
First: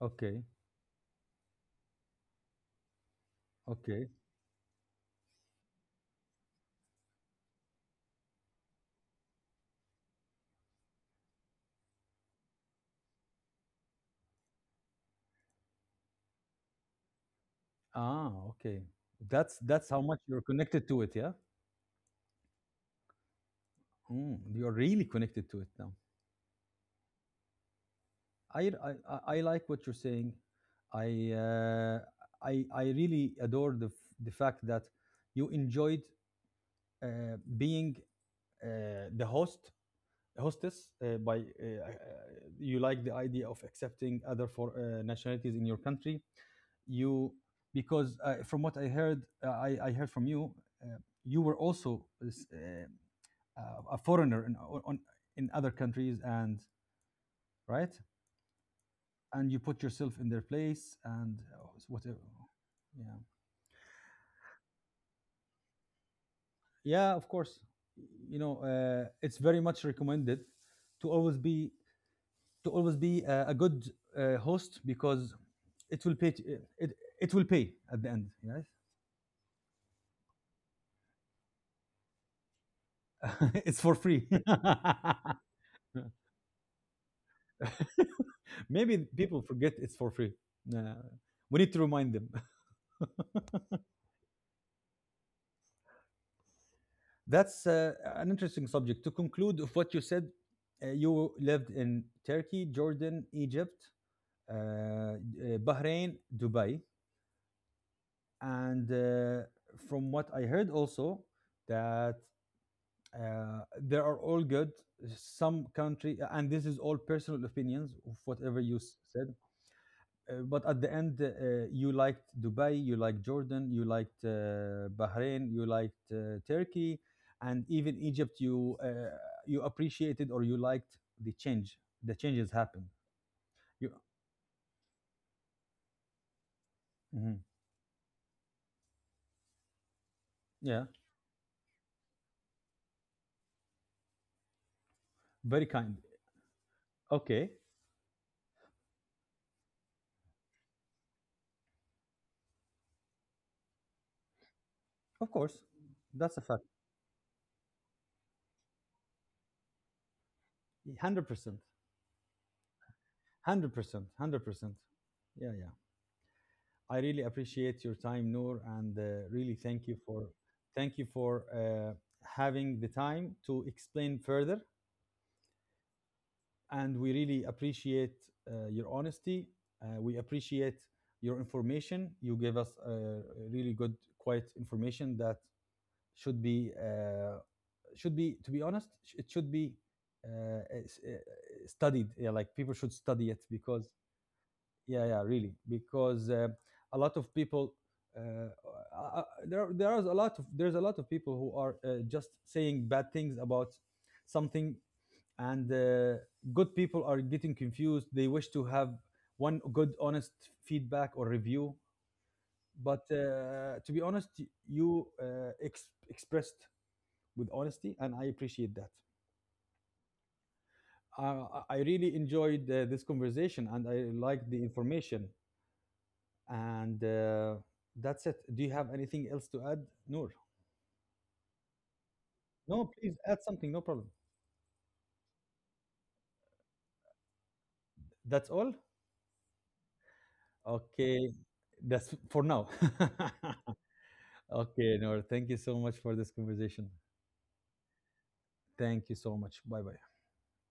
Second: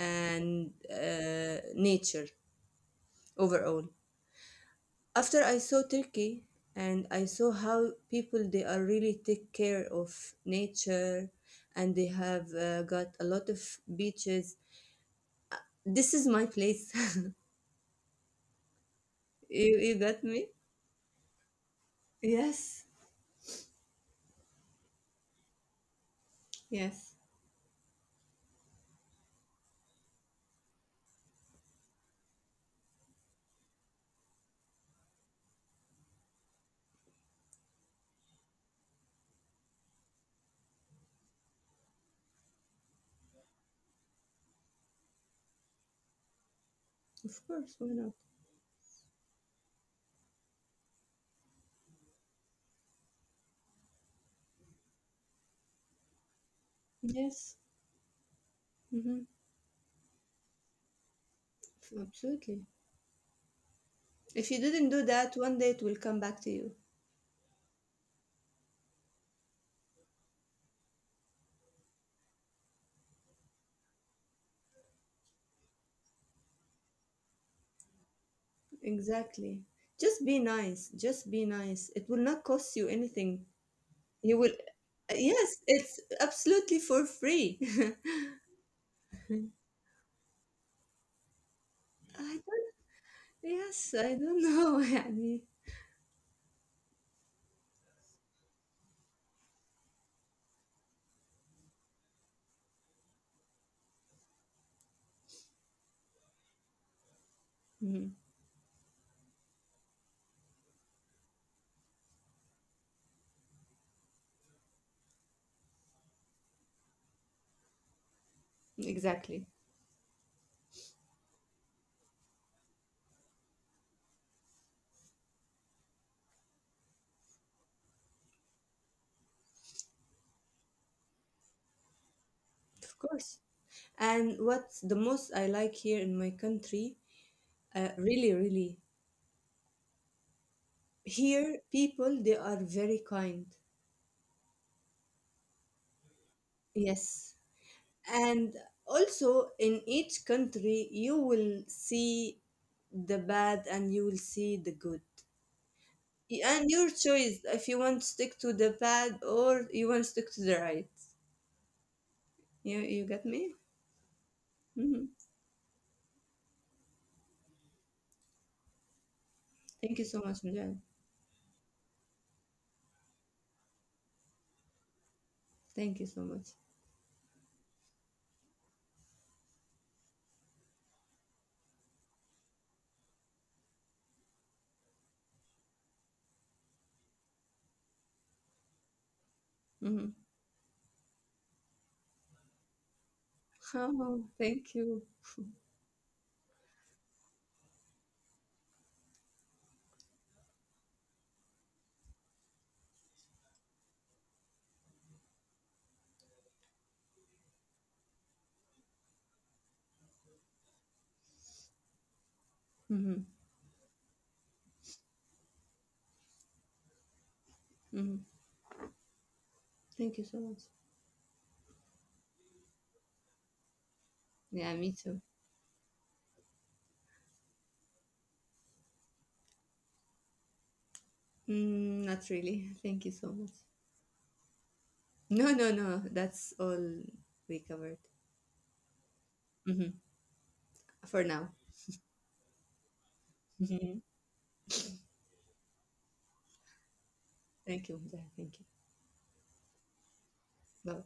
Speaker 1: okay,
Speaker 2: nature overall.
Speaker 1: okay.
Speaker 2: After I saw Turkey and I saw how people they are really take care of nature, and they have got a lot of beaches. This is my place.
Speaker 1: Ah, okay. That's
Speaker 2: you,
Speaker 1: how
Speaker 2: you
Speaker 1: much
Speaker 2: got
Speaker 1: you're
Speaker 2: me?
Speaker 1: connected to it, yeah?
Speaker 2: Yes,
Speaker 1: Mm, you're really connected to it now.
Speaker 2: yes,
Speaker 1: I like what you're saying. I, uh, I really adore the, the fact that you enjoyed being the host, hostess you like the idea of accepting other for nationalities in your country.
Speaker 2: of
Speaker 1: You,
Speaker 2: course. Why not?
Speaker 1: because from what I heard, I heard from you, uh, you were also a foreigner on, in other countries and,
Speaker 2: Yes,
Speaker 1: right?
Speaker 2: mm-hmm.
Speaker 1: And you put yourself in their place and whatever.
Speaker 2: Absolutely.
Speaker 1: Yeah,
Speaker 2: If you didn't do that, one day it will come back to you.
Speaker 1: yeah, of course. You know, it's very much recommended to always be to always be a good host because it will pay. It will pay at the end. Yes,
Speaker 2: Exactly. Just be nice. Just be nice. It will not cost you anything.
Speaker 1: it's for
Speaker 2: You
Speaker 1: free.
Speaker 2: will, yes, it's absolutely for free.
Speaker 1: Maybe people forget it's for free. Uh, we need to
Speaker 2: I
Speaker 1: remind them.
Speaker 2: don't, yes, I don't know. يعني,
Speaker 1: That's an interesting subject. To conclude of what you said, you lived in Turkey, Jordan, Egypt, uh, uh, Bahrain, Dubai,
Speaker 2: mhm.
Speaker 1: and from what I heard also that they are all good. Some country, and this is all personal opinions of whatever you
Speaker 2: Exactly.
Speaker 1: said. But at the end, you liked Dubai, you liked Jordan, you liked Bahrain, you liked Turkey, and even Egypt. You you appreciated or you liked the change. The changes
Speaker 2: Of
Speaker 1: happened.
Speaker 2: course.
Speaker 1: You,
Speaker 2: And what's the most I like here in my country,
Speaker 1: mhm,
Speaker 2: really, really,
Speaker 1: yeah,
Speaker 2: here people, they are very kind.
Speaker 1: very kind.
Speaker 2: Yes.
Speaker 1: Okay,
Speaker 2: And also in each country, you will see the bad and you will see the good.
Speaker 1: of course, that's
Speaker 2: And
Speaker 1: a
Speaker 2: your
Speaker 1: fact.
Speaker 2: choice if you want to stick to the bad or you want to stick to the right.
Speaker 1: 100%,
Speaker 2: You get me?
Speaker 1: 100%, 100%.
Speaker 2: Mhm.
Speaker 1: Yeah, yeah. I really appreciate your time, Noor, and really
Speaker 2: Thank you so much, Mujahid.
Speaker 1: thank you for having the time to explain further
Speaker 2: Thank you so much.
Speaker 1: and we really appreciate your honesty. We appreciate your information. You gave us really good, quite information that should be uh, should be, to be honest, it should
Speaker 2: Hmm.
Speaker 1: be uh, uh, studied. Yeah, like people should study it because
Speaker 2: Oh, thank you.
Speaker 1: yeah, yeah, really, because a lot of people. Uh, there are a lot of people who are just saying bad things about something and good people are getting confused. They wish to have one good honest feedback or review,
Speaker 2: Hmm.
Speaker 1: but to be honest, you expressed with
Speaker 2: Hmm.
Speaker 1: honesty, and I appreciate that.
Speaker 2: Thank you so much.
Speaker 1: I really enjoyed this conversation, and I
Speaker 2: Yeah,
Speaker 1: like the
Speaker 2: me too.
Speaker 1: information, and that's it. Do you have anything else to add, Noor?
Speaker 2: Mm, not really. Thank you
Speaker 1: No,
Speaker 2: so
Speaker 1: please
Speaker 2: much.
Speaker 1: add something, no problem.
Speaker 2: No, no, no. That's all we covered.
Speaker 1: That's all.
Speaker 2: Hmm. For now.
Speaker 1: Okay, that's for now.
Speaker 2: Hmm.
Speaker 1: Okay, Noor, thank you so much for this conversation.
Speaker 2: Thank you. Yeah, thank you.
Speaker 1: Thank you so much. Bye bye.
Speaker 2: Bye.